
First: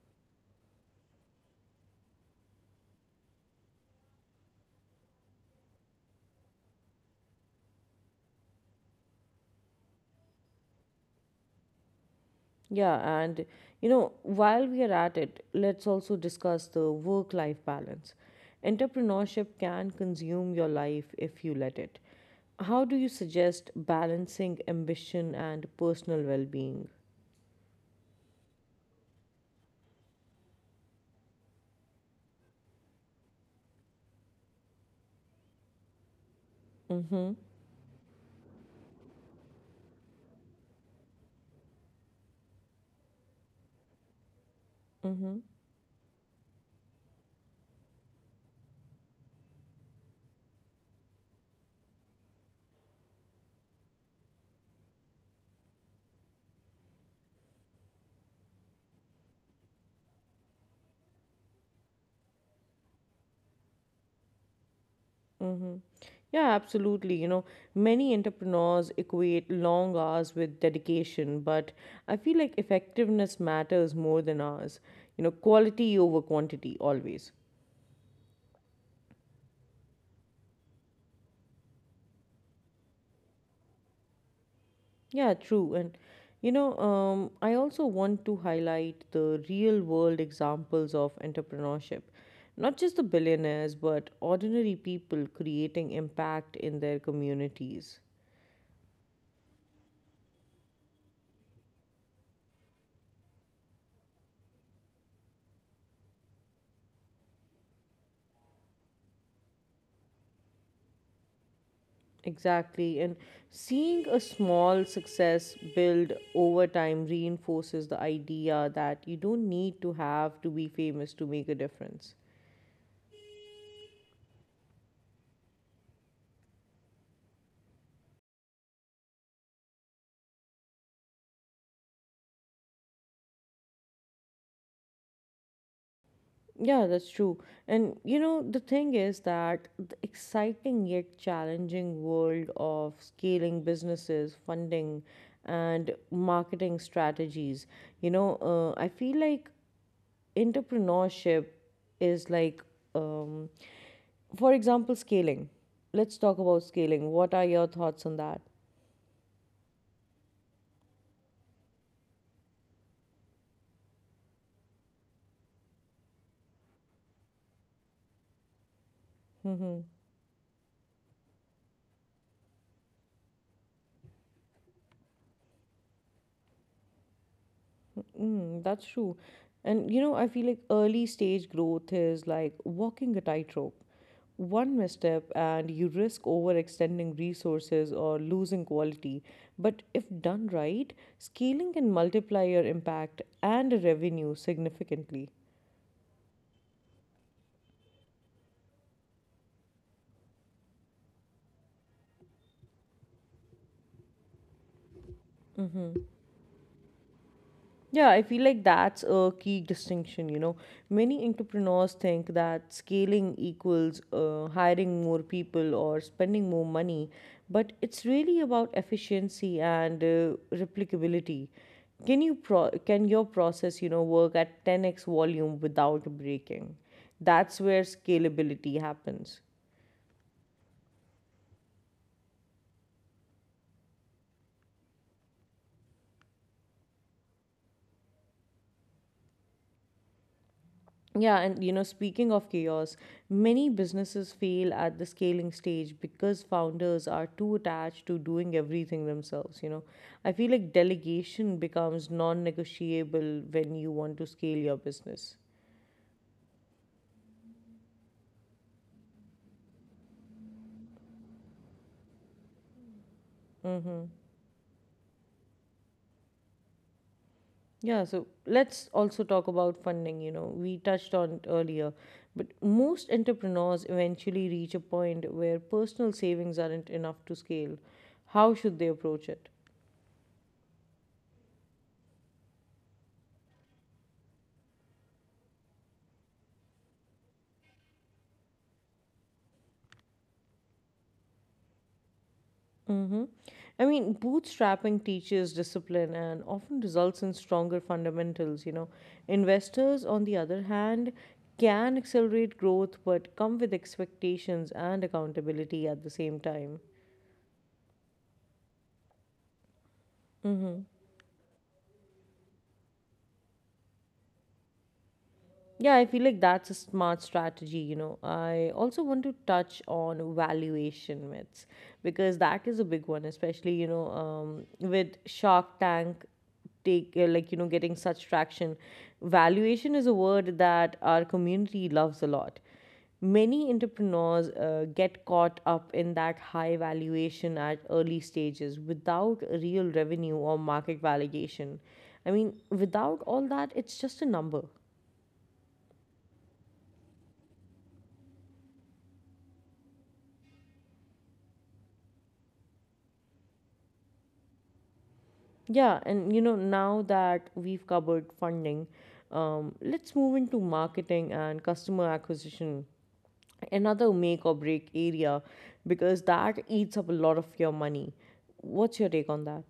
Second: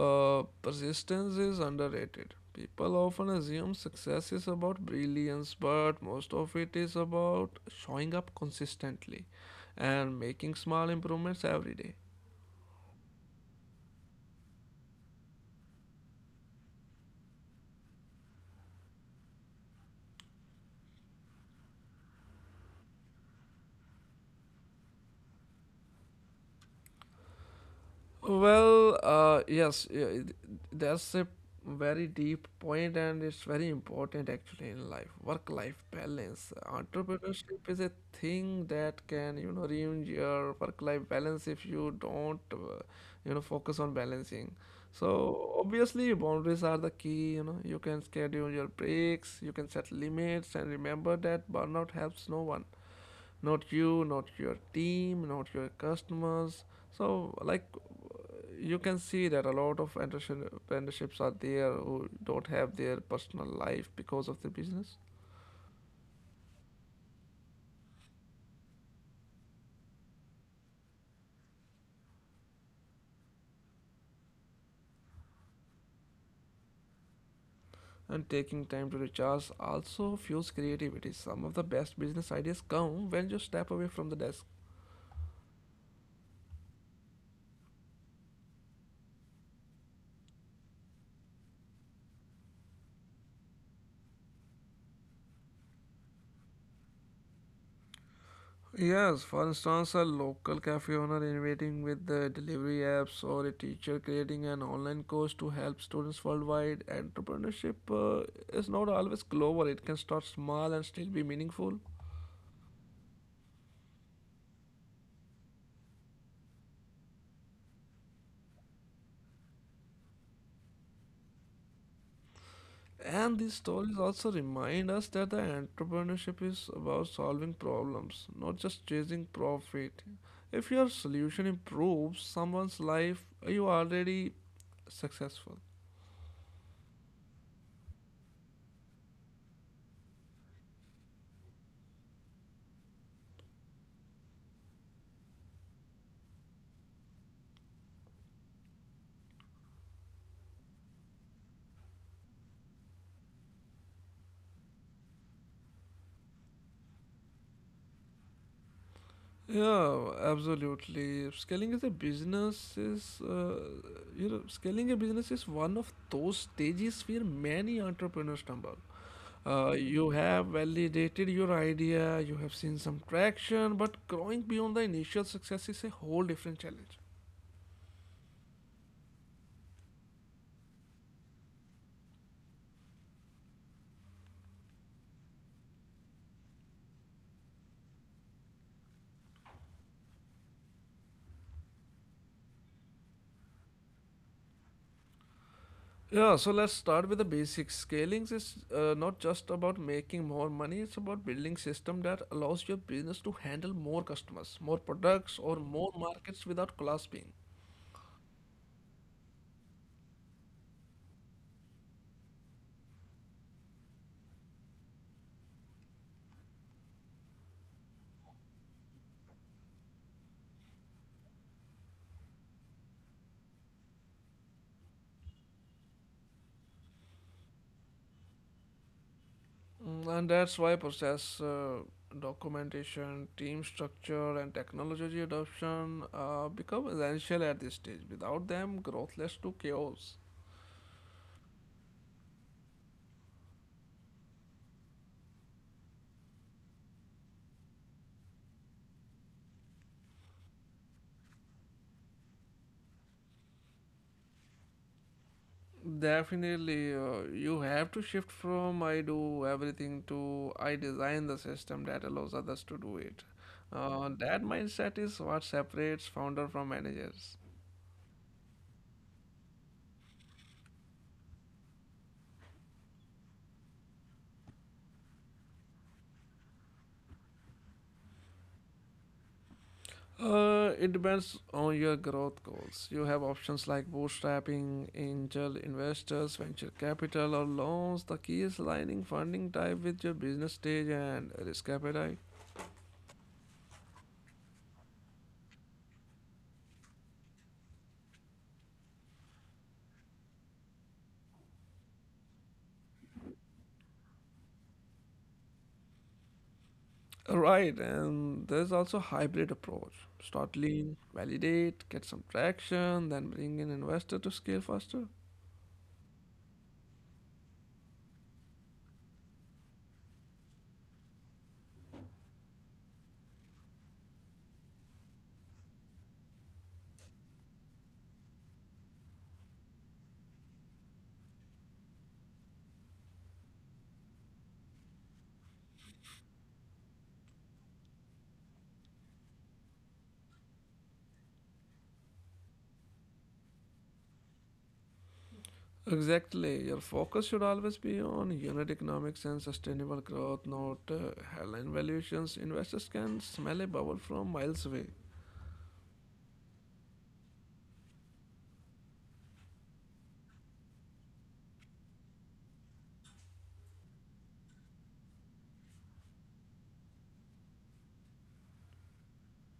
[SPEAKER 2] Persistence is underrated. People often assume success is about brilliance, but most of it is about showing up consistently and making small improvements every day.
[SPEAKER 1] Yeah, and you know, while we are at it, let's also discuss the work life balance. Entrepreneurship can consume your life if you let it. How do you suggest balancing ambition and personal well being?
[SPEAKER 2] Well, yeah, that's a very deep point, and it's very important actually in life. Work-life balance.
[SPEAKER 1] Mm-hmm.
[SPEAKER 2] Entrepreneurship is a thing that can, you know, ruin your work-life balance if you don't, you know, focus on balancing. So
[SPEAKER 1] Mm-hmm.
[SPEAKER 2] obviously, boundaries are the key. You know, you can schedule your breaks, you can set limits, and remember that burnout helps no one: not you, not your team, not your customers. So, like, you can see that a lot of entrepreneurships are there who don't have their personal life because of the business.
[SPEAKER 1] Yeah, absolutely. You know, many entrepreneurs equate long hours with dedication, but I feel like effectiveness matters more than hours. You know, quality over quantity always.
[SPEAKER 2] And taking time to recharge also fuels creativity. Some of the best business ideas come when you step away from the desk.
[SPEAKER 1] Yeah, true. And you know, I also want to highlight the real world examples of entrepreneurship. Not just the billionaires, but ordinary people creating impact in their communities.
[SPEAKER 2] Yes, for instance, a local cafe owner innovating with the delivery apps, or a teacher creating an online course to help students worldwide. Entrepreneurship is not always global; it can start small and still be meaningful.
[SPEAKER 1] Exactly. And seeing a small success build over time reinforces the idea that you don't need to have to be famous to make a difference.
[SPEAKER 2] And these stories also remind us that the entrepreneurship is about solving problems, not just chasing profit. If your solution improves someone's life, you are already successful.
[SPEAKER 1] Yeah, that's true. And you know, the thing is that the exciting yet challenging world of scaling businesses, funding, and marketing strategies, you know, I feel like entrepreneurship is like, um, for example, scaling. Let's talk about scaling. What are your thoughts on that?
[SPEAKER 2] Yeah, absolutely. Scaling as a business is, you know, scaling a business is one of those stages where many entrepreneurs stumble.
[SPEAKER 1] Mm-hmm.
[SPEAKER 2] You have validated your idea, you have seen some traction, but growing beyond the initial success is a whole different challenge.
[SPEAKER 1] Mm, that's true. And you know, I feel like early stage growth is like walking a tightrope. One misstep, and you risk overextending resources or losing quality. But if done right, scaling can multiply your impact and revenue significantly.
[SPEAKER 2] Yeah, so let's start with the basics. Scaling is not just about making more money; it's about building system that allows your business to handle more customers, more products, or more markets without collapsing.
[SPEAKER 1] Yeah, I feel like that's a key distinction. You know, many entrepreneurs think that scaling equals hiring more people or spending more money, but it's really about efficiency and replicability. Can your process, you know, work at 10x volume without breaking? That's where scalability happens.
[SPEAKER 2] And that's why process documentation, team structure, and technology adoption become essential at this stage. Without them, growth leads to chaos.
[SPEAKER 1] Yeah, and you know, speaking of chaos, many businesses fail at the scaling stage because founders are too attached to doing everything themselves, you know. I feel like delegation becomes non-negotiable when you want to scale your business.
[SPEAKER 2] Definitely, you have to shift from "I do everything" to "I design the system that allows others to do it."
[SPEAKER 1] Mm-hmm.
[SPEAKER 2] That mindset is what separates founder from managers.
[SPEAKER 1] Yeah, so let's also talk about funding. You know, we touched on it earlier, but most entrepreneurs eventually reach a point where personal savings aren't enough to scale. How should they approach it?
[SPEAKER 2] It depends on your growth goals. You have options like bootstrapping, angel investors, venture capital, or loans. The key is aligning funding type with your business stage and risk appetite.
[SPEAKER 1] Mm-hmm. I mean, bootstrapping teaches discipline and often results in stronger fundamentals. You know, investors, on the other hand, can accelerate growth but come with expectations and accountability at the same time.
[SPEAKER 2] Right, and there's also hybrid approach. Start lean, validate, get some traction, then bring in investor to scale faster.
[SPEAKER 1] Yeah, I feel like that's a smart strategy. You know, I also want to touch on valuation myths because that is a big one, especially, you know, with Shark Tank take like you know getting such traction, valuation is a word that our community loves a lot. Many entrepreneurs get caught up in that high valuation at early stages without real revenue or market validation. I mean without all that, it's just a number.
[SPEAKER 2] Exactly. Your focus should always be on unit economics and sustainable growth, not headline valuations. Investors can smell a bubble from miles away.
[SPEAKER 1] Yeah, and you know, now that we've covered funding, let's move into marketing and customer acquisition, another make or break area, because that eats up a lot of your money. What's your take on that?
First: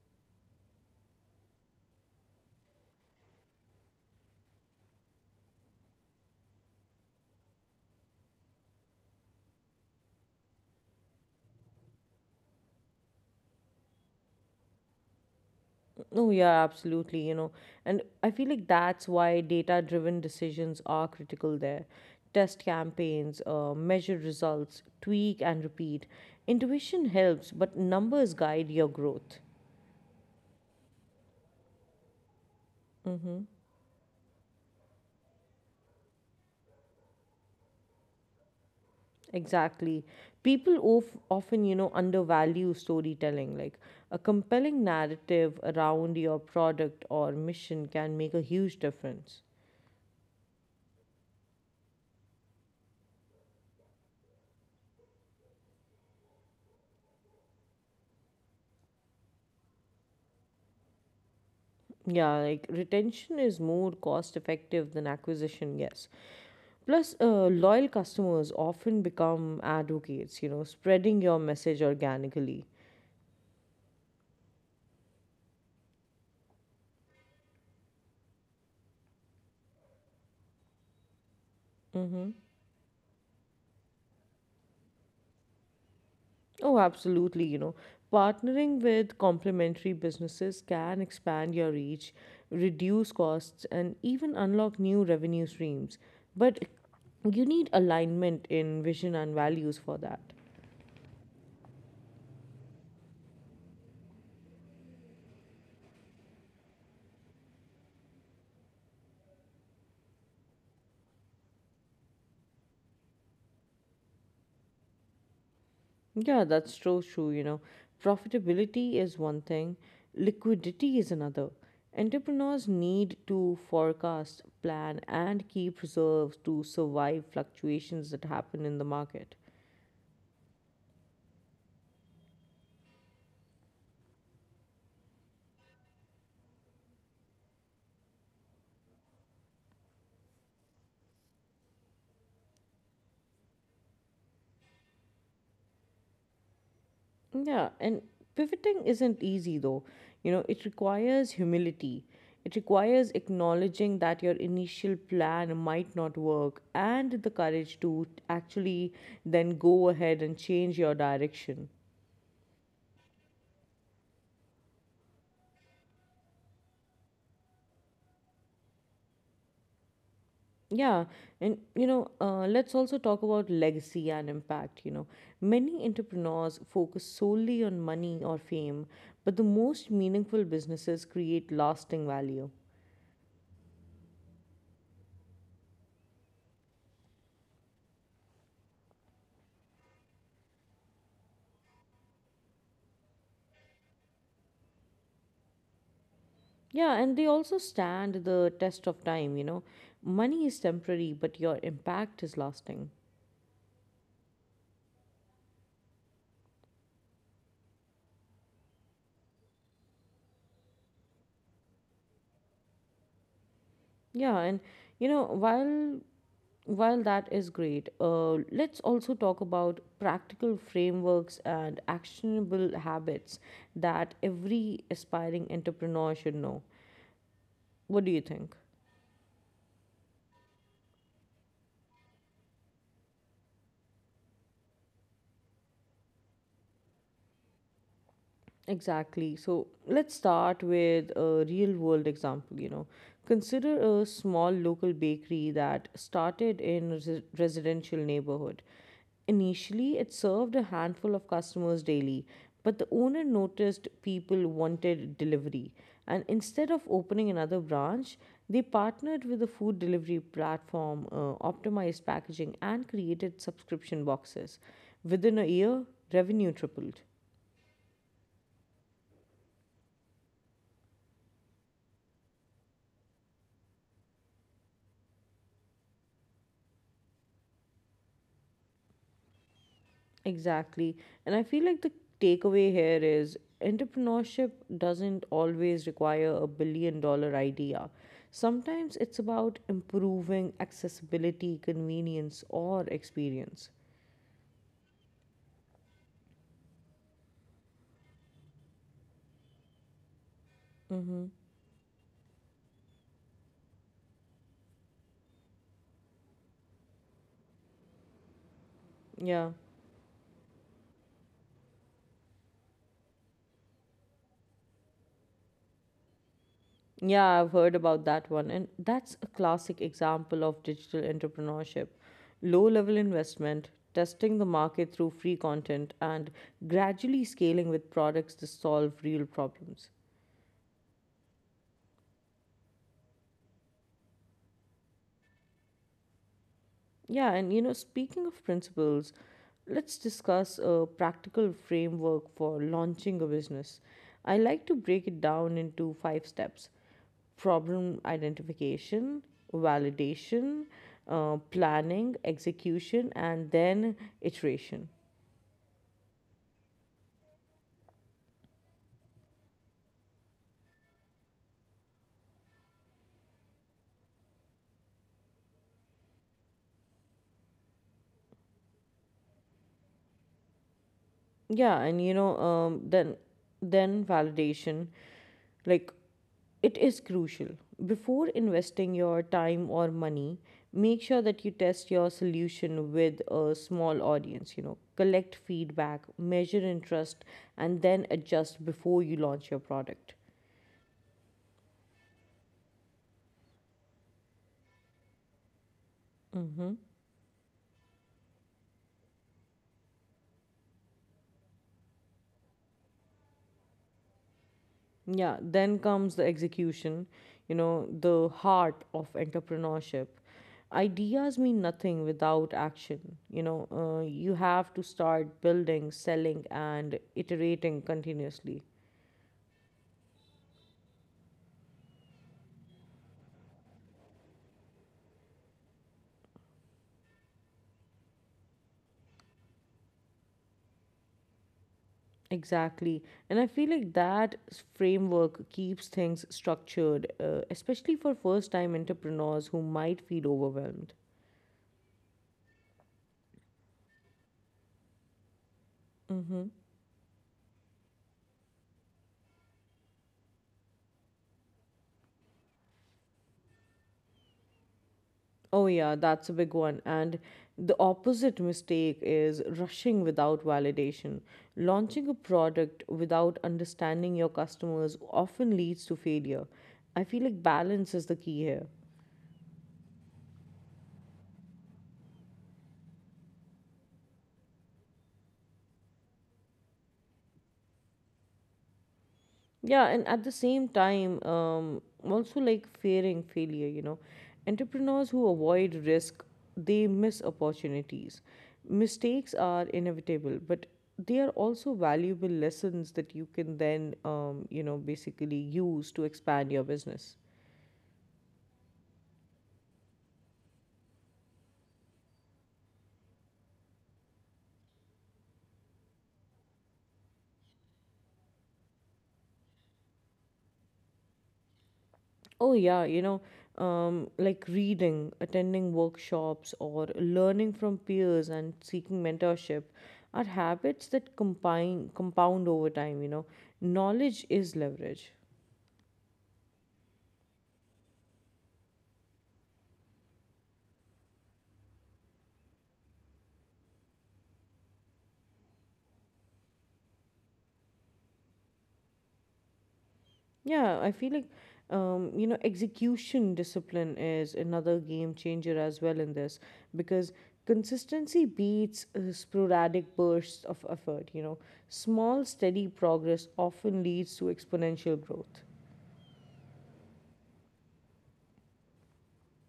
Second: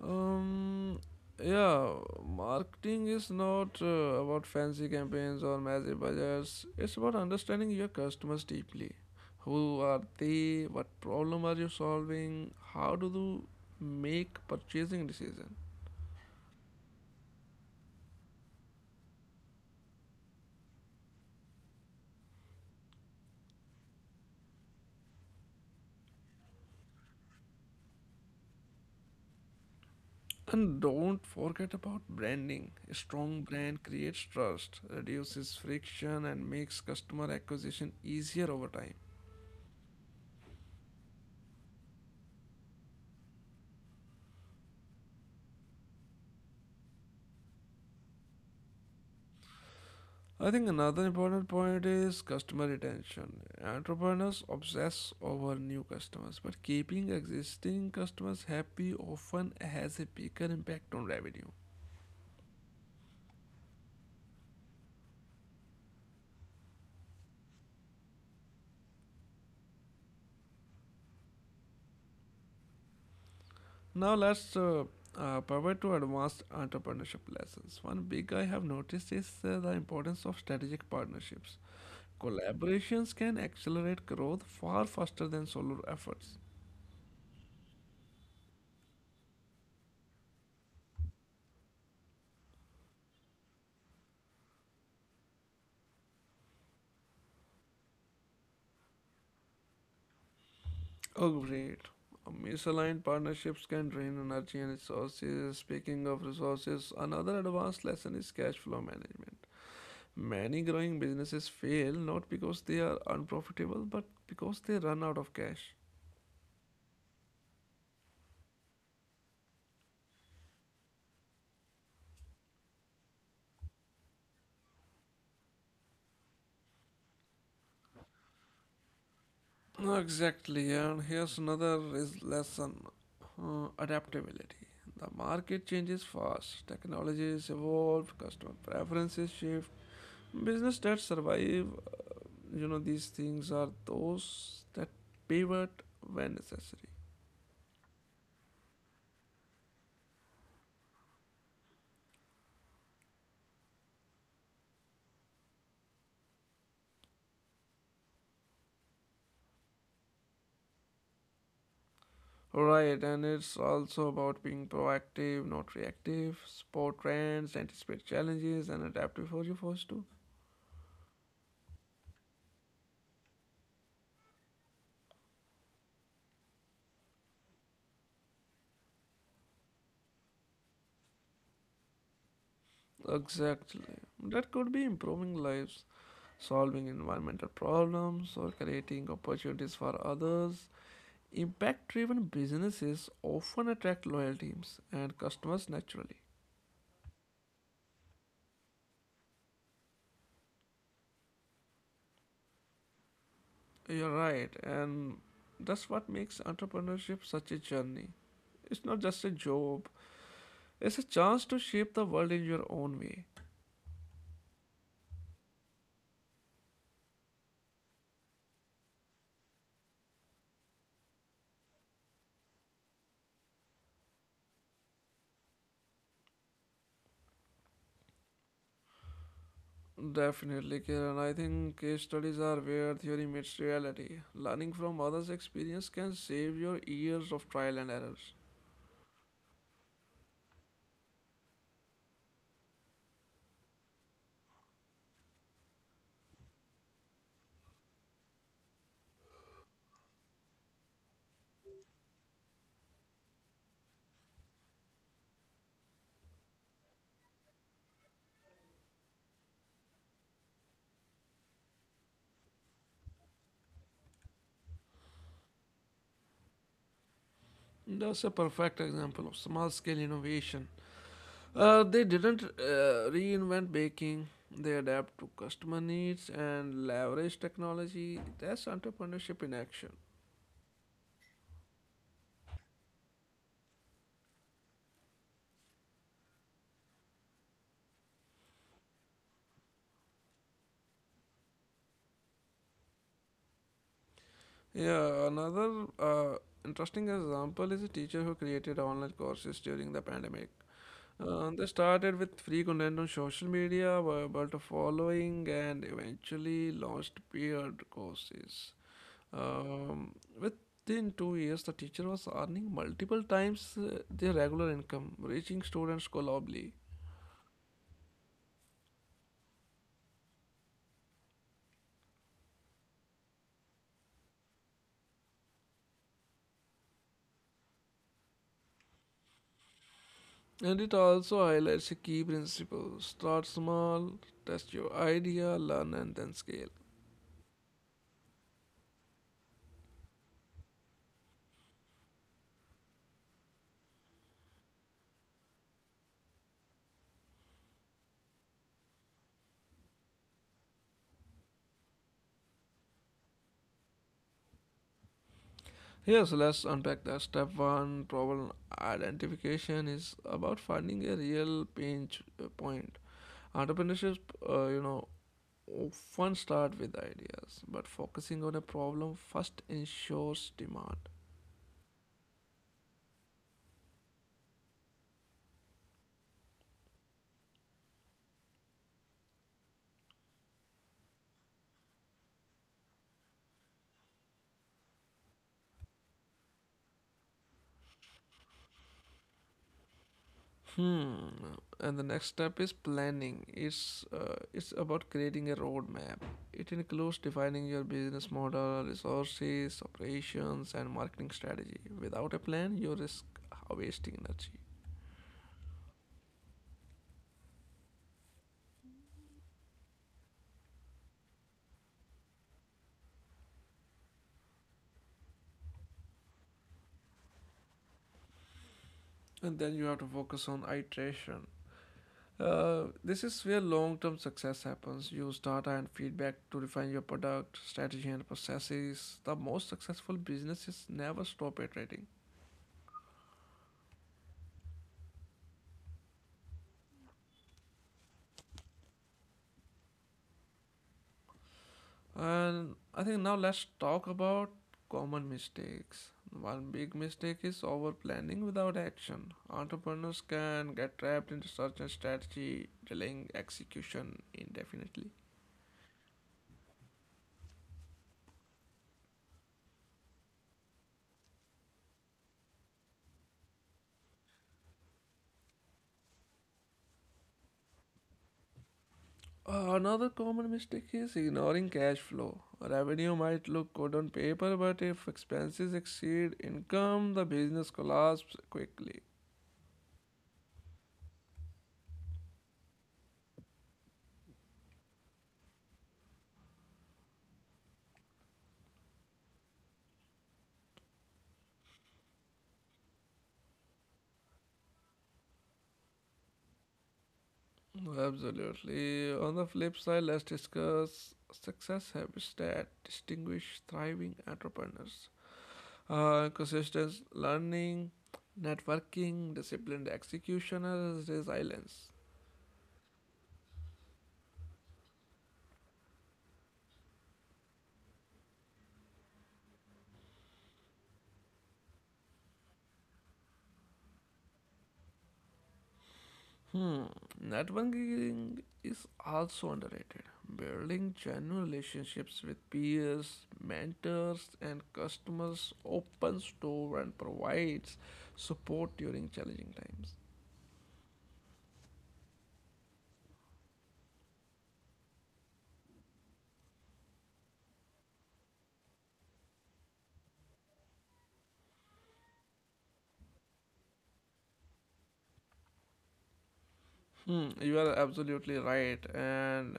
[SPEAKER 2] Um, yeah, marketing is not about fancy campaigns or massive budgets. It's about understanding your customers deeply. Who are they? What problem are you solving? How do you make purchasing decision?
[SPEAKER 1] Oh, yeah, absolutely. You know, and I feel like that's why data driven decisions are critical there. Test campaigns, measure results, tweak and repeat. Intuition helps, but numbers guide your growth.
[SPEAKER 2] And don't forget about branding. A strong
[SPEAKER 1] Mm-hmm.
[SPEAKER 2] brand creates trust, reduces friction, and makes customer acquisition easier over time.
[SPEAKER 1] Exactly. People of, often, you know, undervalue storytelling. Like a compelling narrative around your product or mission can make a huge difference.
[SPEAKER 2] I think another important point is customer retention. Entrepreneurs obsess over new customers, but keeping existing customers happy often has a bigger impact on revenue.
[SPEAKER 1] Yeah, like retention is more cost effective than acquisition, yes. Plus, loyal customers often become advocates, you know, spreading your message organically.
[SPEAKER 2] Now, let's pivot to advanced entrepreneurship lessons. One big I have noticed is the importance of strategic partnerships.
[SPEAKER 1] Mm-hmm.
[SPEAKER 2] Collaborations can accelerate growth far faster than solo efforts.
[SPEAKER 1] Oh, absolutely. You know, partnering with complementary businesses can expand your reach, reduce costs, and even unlock new revenue streams. But you need alignment in vision and values for that.
[SPEAKER 2] Oh, great. Misaligned partnerships can drain energy and resources. Speaking of resources, another advanced lesson is cash flow management. Many growing businesses fail not because they are unprofitable, but because they run out of cash.
[SPEAKER 1] Yeah, that's so true. You know, profitability is one thing, liquidity is another. Entrepreneurs need to forecast, plan, and keep reserves to survive fluctuations that happen in the market.
[SPEAKER 2] Exactly, and here's another is lesson: adaptability. The market changes fast, technologies evolve, customer preferences shift. Business that survive, these things are those that pivot when necessary.
[SPEAKER 1] Yeah, and pivoting isn't easy though. You know, it requires humility. It requires acknowledging that your initial plan might not work and the courage to actually then go ahead and change your direction.
[SPEAKER 2] Right, and it's also about being proactive, not reactive. Spot trends, anticipate challenges, and adapt before you're forced to.
[SPEAKER 1] Yeah, and you know, let's also talk about legacy and impact. You know, many entrepreneurs focus solely on money or fame, but the most meaningful businesses create lasting value.
[SPEAKER 2] Exactly. That could be improving lives, solving environmental problems, or creating opportunities for others. Impact driven businesses often attract loyal teams and customers naturally.
[SPEAKER 1] Yeah, and they also stand the test of time, you know. Money is temporary, but your impact is lasting.
[SPEAKER 2] You're right, and that's what makes entrepreneurship such a journey. It's not just a job, it's a chance to shape the world in your own way.
[SPEAKER 1] Yeah, and you know, while that is great, let's also talk about practical frameworks and actionable habits that every aspiring entrepreneur should know. What do you think?
[SPEAKER 2] Definitely, Kiran. I think case studies are where theory meets reality. Learning from others' experience can save your years of trial and errors.
[SPEAKER 1] Exactly. So let's start with a real world example. You know, consider a small local bakery that started in a residential neighborhood. Initially, it served a handful of customers daily, but the owner noticed people wanted delivery. And instead of opening another branch, they partnered with a food delivery platform, optimized packaging, and created subscription boxes. Within a year, revenue tripled.
[SPEAKER 2] That's a perfect example of small scale innovation. They didn't reinvent baking, they adapt to customer needs and leverage technology. That's entrepreneurship in action.
[SPEAKER 1] Exactly. And I feel like the takeaway here is entrepreneurship doesn't always require a billion dollar idea. Sometimes it's about improving accessibility, convenience, or experience.
[SPEAKER 2] Yeah, another interesting example is a teacher who created online courses during the pandemic.
[SPEAKER 1] Mm-hmm.
[SPEAKER 2] They started with free content on social media, were able to following, and eventually launched paid courses.
[SPEAKER 1] Yeah.
[SPEAKER 2] Um, Within 2 years, the teacher was earning multiple times their regular income, reaching students globally.
[SPEAKER 1] Yeah, I've heard about that one. And that's a classic example of digital entrepreneurship. Low level investment, testing the market through free content, and gradually scaling with products to solve real problems.
[SPEAKER 2] And it also highlights a key principle start small, test your idea, learn, and then scale.
[SPEAKER 1] Yeah, and you know, speaking of principles, let's discuss a practical framework for launching a business. I like to break it down into five steps: problem identification, validation, planning, execution, and then iteration.
[SPEAKER 2] Yes, let's unpack that. Step one problem identification is about finding a real pinch point. Entrepreneurship, uh, you know, often start with ideas, but focusing on a problem first ensures demand.
[SPEAKER 1] Yeah, and you know, then validation, like, it is crucial. Before investing your time or money, make sure that you test your solution with a small audience, you know, collect feedback, measure interest, and then adjust before you launch your product.
[SPEAKER 2] Hmm. And the next step is planning. It's about creating a roadmap. It
[SPEAKER 1] Mm-hmm.
[SPEAKER 2] includes defining your business model, resources, operations, and marketing strategy. Without a plan, you risk wasting energy.
[SPEAKER 1] Yeah, then comes the execution, you know, the heart of entrepreneurship. Ideas mean nothing without action. You know, you have to start building, selling, and iterating continuously.
[SPEAKER 2] And then you have to focus on iteration. This is where long-term success happens. Use data and feedback to refine your product, strategy, and processes. The most successful businesses never stop iterating.
[SPEAKER 1] Exactly. And I feel like framework keeps things structured, especially for first time entrepreneurs who might feel overwhelmed.
[SPEAKER 2] And I think now let's talk about common mistakes.
[SPEAKER 1] Mm-hmm.
[SPEAKER 2] One big mistake is over planning without action. Entrepreneurs can get trapped in research and strategy, delaying execution indefinitely.
[SPEAKER 1] Oh, yeah, that's a big one. And the opposite mistake is rushing without validation. Launching a product without understanding your customers often leads to failure. I feel like balance is the key here.
[SPEAKER 2] Another common mistake is ignoring cash flow. Revenue might look good on paper, but if expenses exceed income, the business collapses quickly.
[SPEAKER 1] Yeah, and at the same time, also like fearing failure, you know, entrepreneurs who avoid risk, they miss opportunities. Mistakes are inevitable, but they are also valuable lessons that you can then, you know, basically use to expand your business.
[SPEAKER 2] Absolutely. On the flip side, let's discuss success habits that distinguish thriving entrepreneurs. Consistent learning, networking, disciplined executioners, resilience.
[SPEAKER 1] Oh, yeah, you know, like reading, attending workshops, or learning from peers and seeking mentorship are habits that combine, compound over time, you know. Knowledge is leverage.
[SPEAKER 2] Hmm, networking is also underrated. Building genuine relationships with peers, mentors, and customers opens door and provides support during challenging times.
[SPEAKER 1] Yeah, I feel like, you know, execution discipline is another game changer as well in this because consistency beats sporadic bursts of effort, you know. Small, steady progress often leads to exponential growth.
[SPEAKER 2] Hmm, you are absolutely right. And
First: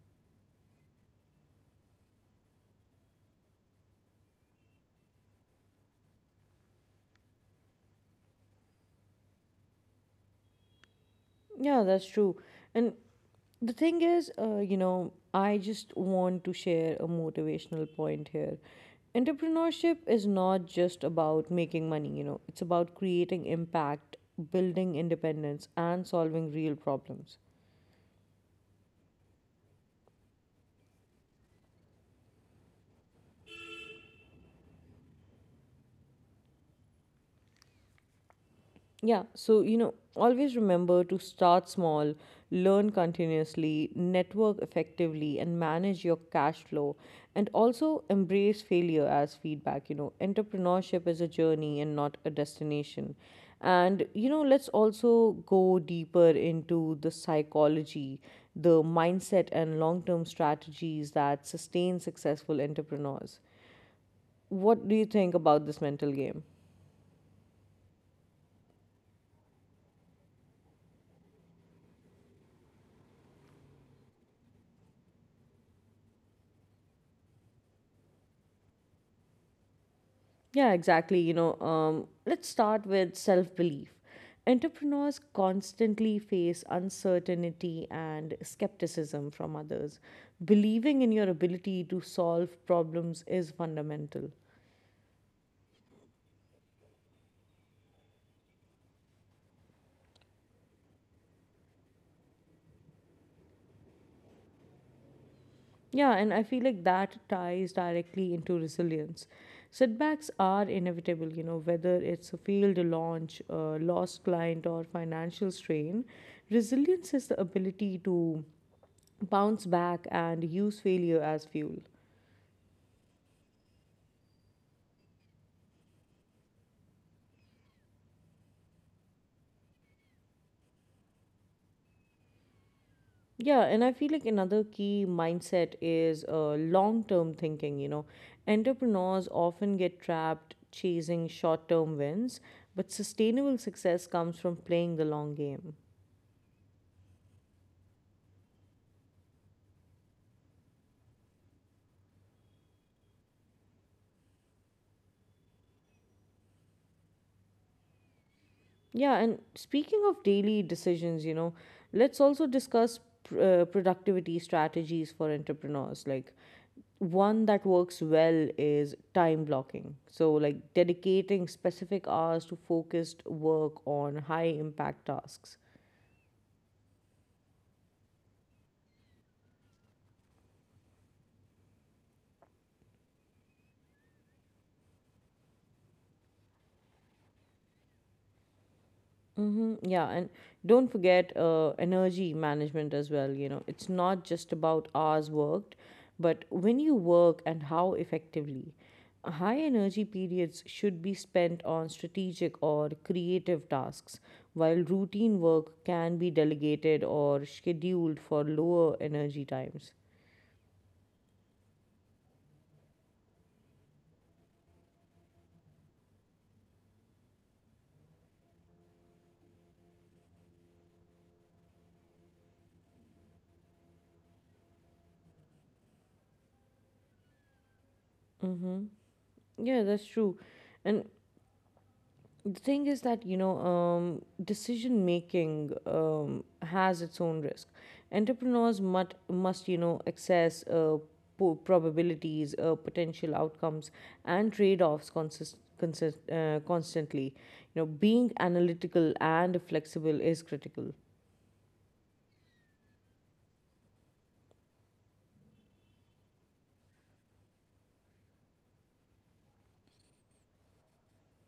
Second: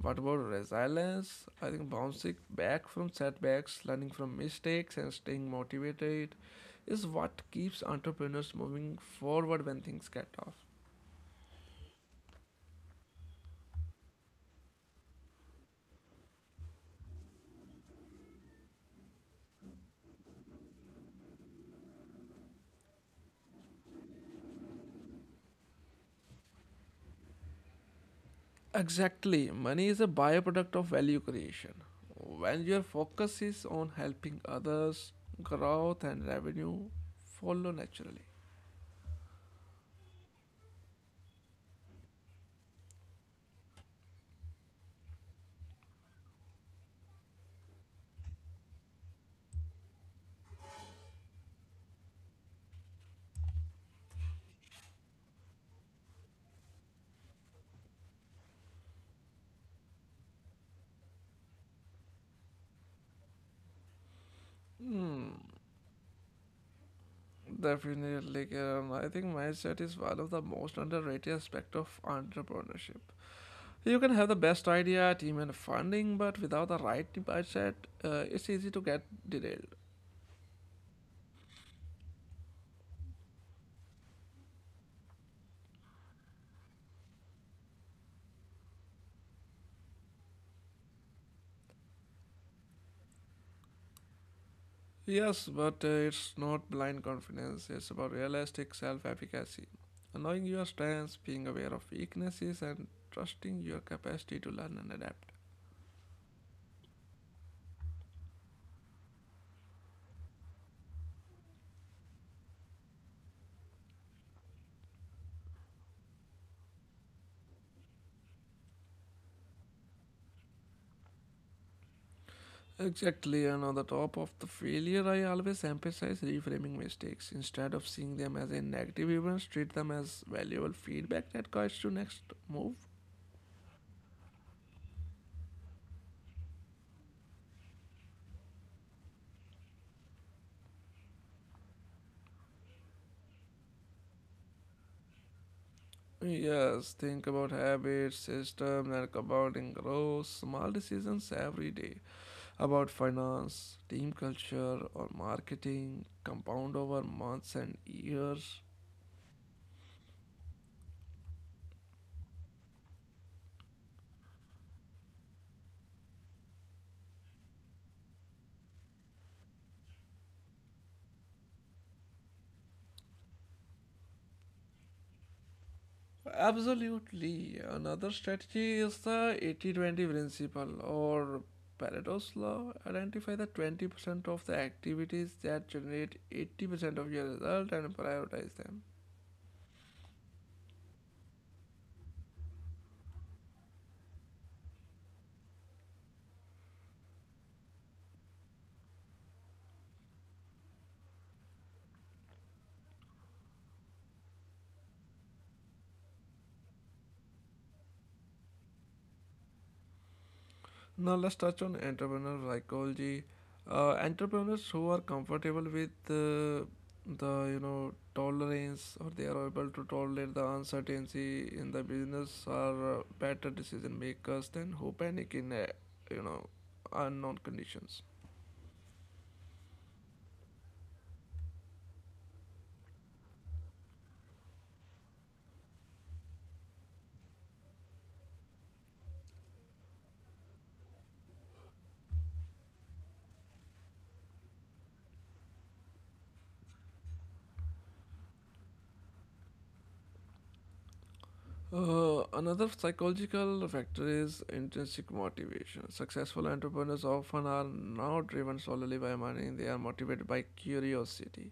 [SPEAKER 2] what about resilience? I think bouncing back from setbacks, learning from mistakes, and staying motivated is what keeps entrepreneurs moving forward when things get tough.
[SPEAKER 1] Yeah, that's true. And the thing is, you know, I just want to share a motivational point here. Entrepreneurship is not just about making money, you know, it's about creating impact, building independence, and solving real problems.
[SPEAKER 2] Exactly. Money is a byproduct of value creation. When your focus is on helping others, growth and revenue follow naturally.
[SPEAKER 1] Yeah, so you know, always remember to start small, learn continuously, network effectively, and manage your cash flow. And also embrace failure as feedback. You know, entrepreneurship is a journey and not a destination. And you know, let's also go deeper into the psychology, the mindset, and long term strategies that sustain successful entrepreneurs. What do you think
[SPEAKER 2] Hmm,
[SPEAKER 1] about this mental game?
[SPEAKER 2] definitely, Kiran. I think mindset is one of the most underrated aspect of entrepreneurship. You can have the best idea, team, and funding, but without the right mindset, it's easy to get derailed.
[SPEAKER 1] Yeah, exactly. You know, let's start with self belief. Entrepreneurs constantly face uncertainty and skepticism from others. Believing in your ability to solve problems is fundamental.
[SPEAKER 2] Yes, but it's not blind confidence, it's about realistic self efficacy. Knowing your strengths, being aware of weaknesses, and trusting your capacity to learn and adapt.
[SPEAKER 1] Yeah, and I feel like that ties directly into resilience. Setbacks are inevitable, you know, whether it's a failed launch, a lost client, or financial strain. Resilience is the ability to bounce back and use failure as fuel.
[SPEAKER 2] Exactly, and on the top of the failure, I always emphasize reframing mistakes. Instead of seeing them as a negative event, treat them as valuable feedback that guides your next move.
[SPEAKER 1] Yeah, and I feel like another key mindset is long term thinking. You know, entrepreneurs often get trapped chasing short term wins, but sustainable success comes from playing the long game.
[SPEAKER 2] Yes, think about habits, systems, and compounding growth, small decisions every day. About finance, team culture, or marketing, compound over months and years.
[SPEAKER 1] Yeah, and speaking of daily decisions, you know, let's also discuss productivity strategies for entrepreneurs. Like, one that works well is time blocking. So, like dedicating specific hours to focused work on high impact tasks.
[SPEAKER 2] Absolutely. Another strategy is the 80/20 principle or Pareto's law. Identify the 20% of the activities that generate 80% of your result and prioritize them.
[SPEAKER 1] Mm-hmm. Yeah, and don't forget energy management as well. You know, it's not just about hours worked, but when you work and how effectively. High energy periods should be spent on strategic or creative tasks, while routine work can be delegated or scheduled for lower energy times.
[SPEAKER 2] Now let's touch on entrepreneurial psychology. Entrepreneurs who are comfortable with the tolerance or they are able to tolerate the uncertainty in the business are better decision makers than who panic in you know unknown conditions.
[SPEAKER 1] Mm-hmm. Yeah, that's true. And the thing is that you know decision making, has its own risk. Entrepreneurs must you know access probabilities, potential outcomes, and trade-offs constantly. You know, being analytical and flexible is critical.
[SPEAKER 2] Another psychological factor is intrinsic motivation. Successful entrepreneurs often are not driven solely by money, they are motivated by curiosity,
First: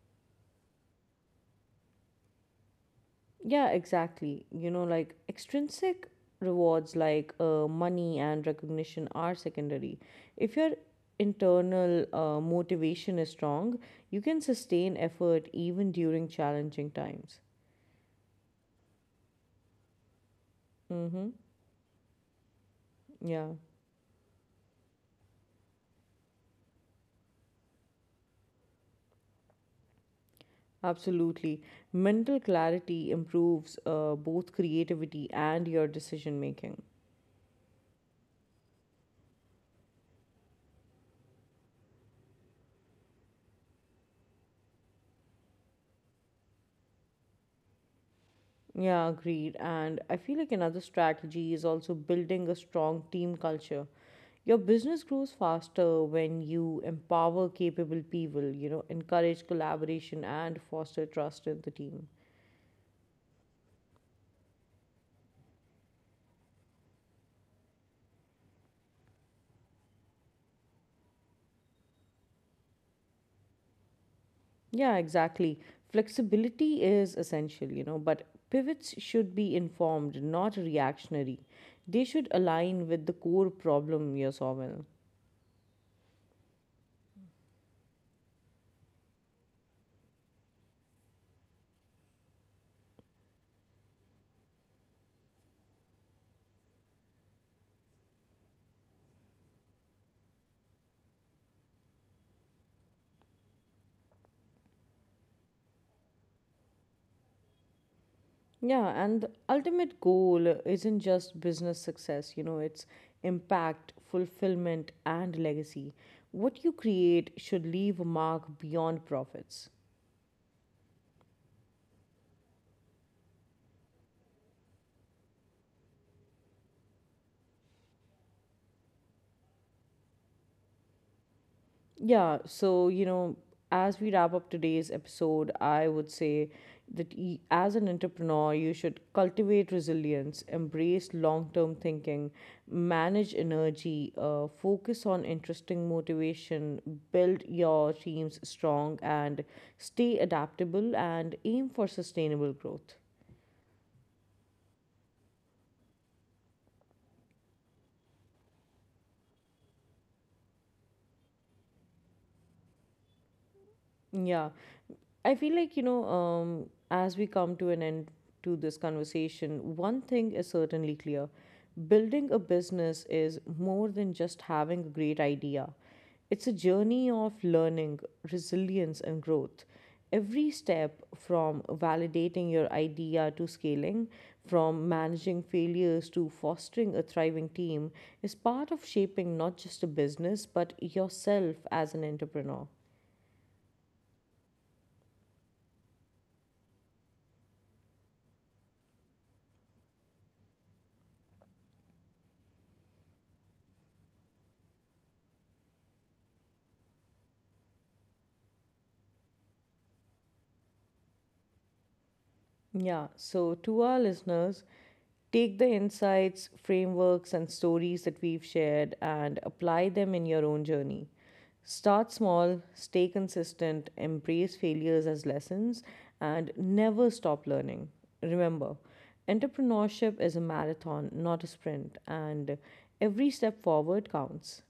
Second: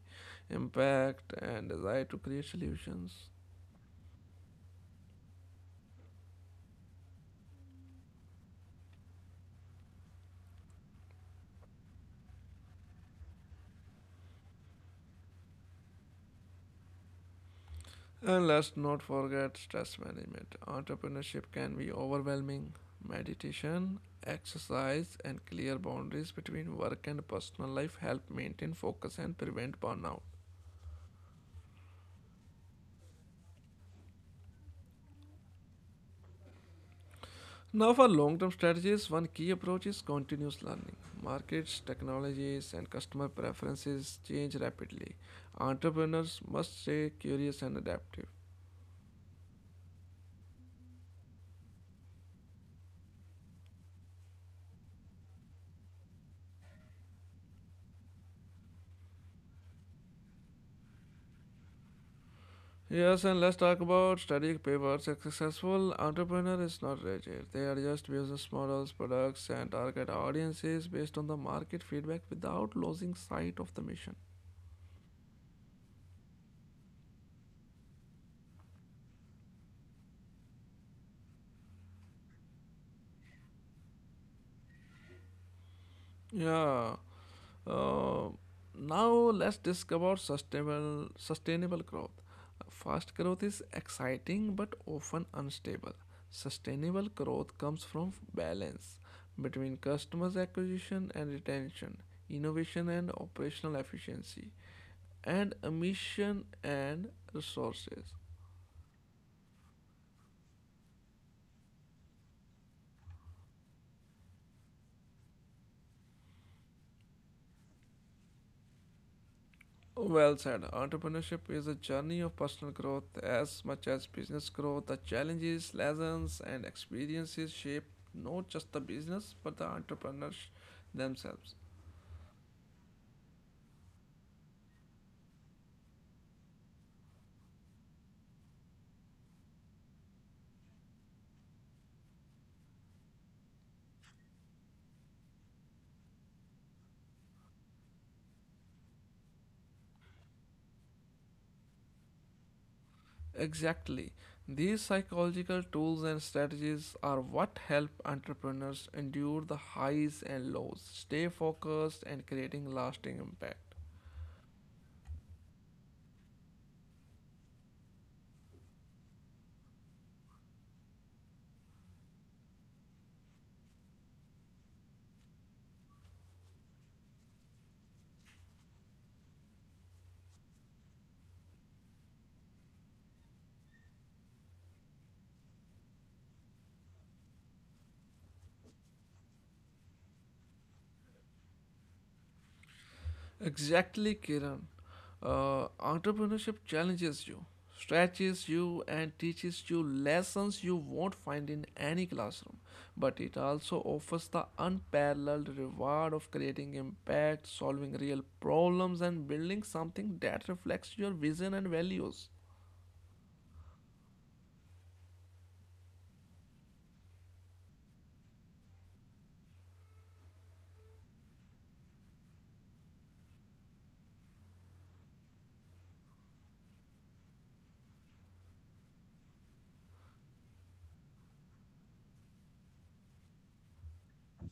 [SPEAKER 2] impact, and desire to create solutions.
[SPEAKER 1] Yeah, exactly. You know, like extrinsic rewards, like money and recognition, are secondary. If your internal motivation is strong, you can sustain effort even during challenging times.
[SPEAKER 2] And let's not forget stress management.
[SPEAKER 1] Mm-hmm.
[SPEAKER 2] Entrepreneurship can be overwhelming.
[SPEAKER 1] Yeah,
[SPEAKER 2] Meditation, exercise, and clear boundaries between work and personal life help maintain focus and prevent burnout.
[SPEAKER 1] absolutely. Mental clarity improves both creativity and your decision making.
[SPEAKER 2] Now, for long term strategies, one key approach is continuous learning. Markets, technologies, and customer preferences change rapidly. Entrepreneurs must stay curious and adaptive.
[SPEAKER 1] Yeah, agreed. And I feel like another strategy is also building a strong team culture. Your business grows faster when you empower capable people, you know, encourage collaboration and foster trust in the team.
[SPEAKER 2] Yes, and let's talk about strategic pivots. A successful entrepreneur is not rigid. They adjust business models, products, and target audiences based on the market feedback without losing sight of the mission.
[SPEAKER 1] Yeah, exactly. Flexibility is essential, you know, but pivots should be informed, not reactionary. They should align with the core problem you're solving.
[SPEAKER 2] Yeah. Uh, Now let's discover sustainable growth. Fast growth is exciting but often unstable. Sustainable growth comes from balance between customers acquisition and retention, innovation and operational efficiency, and emission and resources.
[SPEAKER 1] Yeah, and the ultimate goal isn't just business success, you know, it's impact, fulfillment, and legacy. What you create should leave a mark beyond profits.
[SPEAKER 2] Well said. Entrepreneurship is a journey of personal growth as much as business growth. The challenges, lessons, and experiences shape not just the business but the entrepreneurs themselves.
[SPEAKER 1] Yeah, so you know, as we wrap up today's episode, I would say that as an entrepreneur, you should cultivate resilience, embrace long term thinking, manage energy, focus on interesting motivation, build your teams strong, and stay adaptable and aim for sustainable growth.
[SPEAKER 2] Exactly. These psychological tools and strategies are what help entrepreneurs endure the highs and lows, stay focused, and creating lasting impact.
[SPEAKER 1] Yeah. I feel like, you know, as we come to an end to this conversation, one thing is certainly clear. Building a business is more than just having a great idea. It's a journey of learning, resilience, and growth. Every step, from validating your idea to scaling, from managing failures to fostering a thriving team, is part of shaping not just a business, but yourself as an entrepreneur.
[SPEAKER 2] Exactly, Kiran. Entrepreneurship challenges you, stretches you, and teaches you lessons you won't find in any classroom. But it also offers the unparalleled reward of creating impact, solving real problems, and building something that reflects your vision and values.
[SPEAKER 1] Yeah, so to our listeners, take the insights, frameworks, and stories that we've shared and apply them in your own journey. Start small, stay consistent, embrace failures as lessons, and never stop learning. Remember, entrepreneurship is a marathon, not a sprint, and every step forward counts.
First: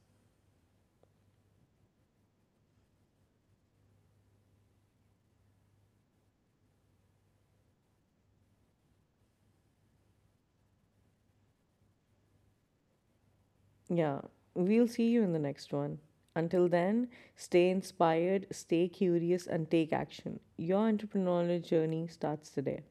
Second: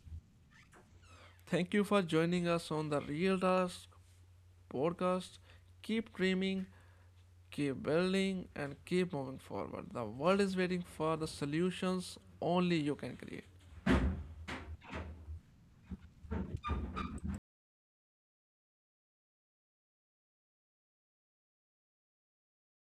[SPEAKER 2] Thank you for joining us on the Real Task podcast. Keep dreaming, keep building and keep moving forward. The world is waiting for the solutions only you can create.
[SPEAKER 1] Yeah, we'll see you in the next one. Until then, stay inspired, stay curious, and take action. Your entrepreneurial journey starts today.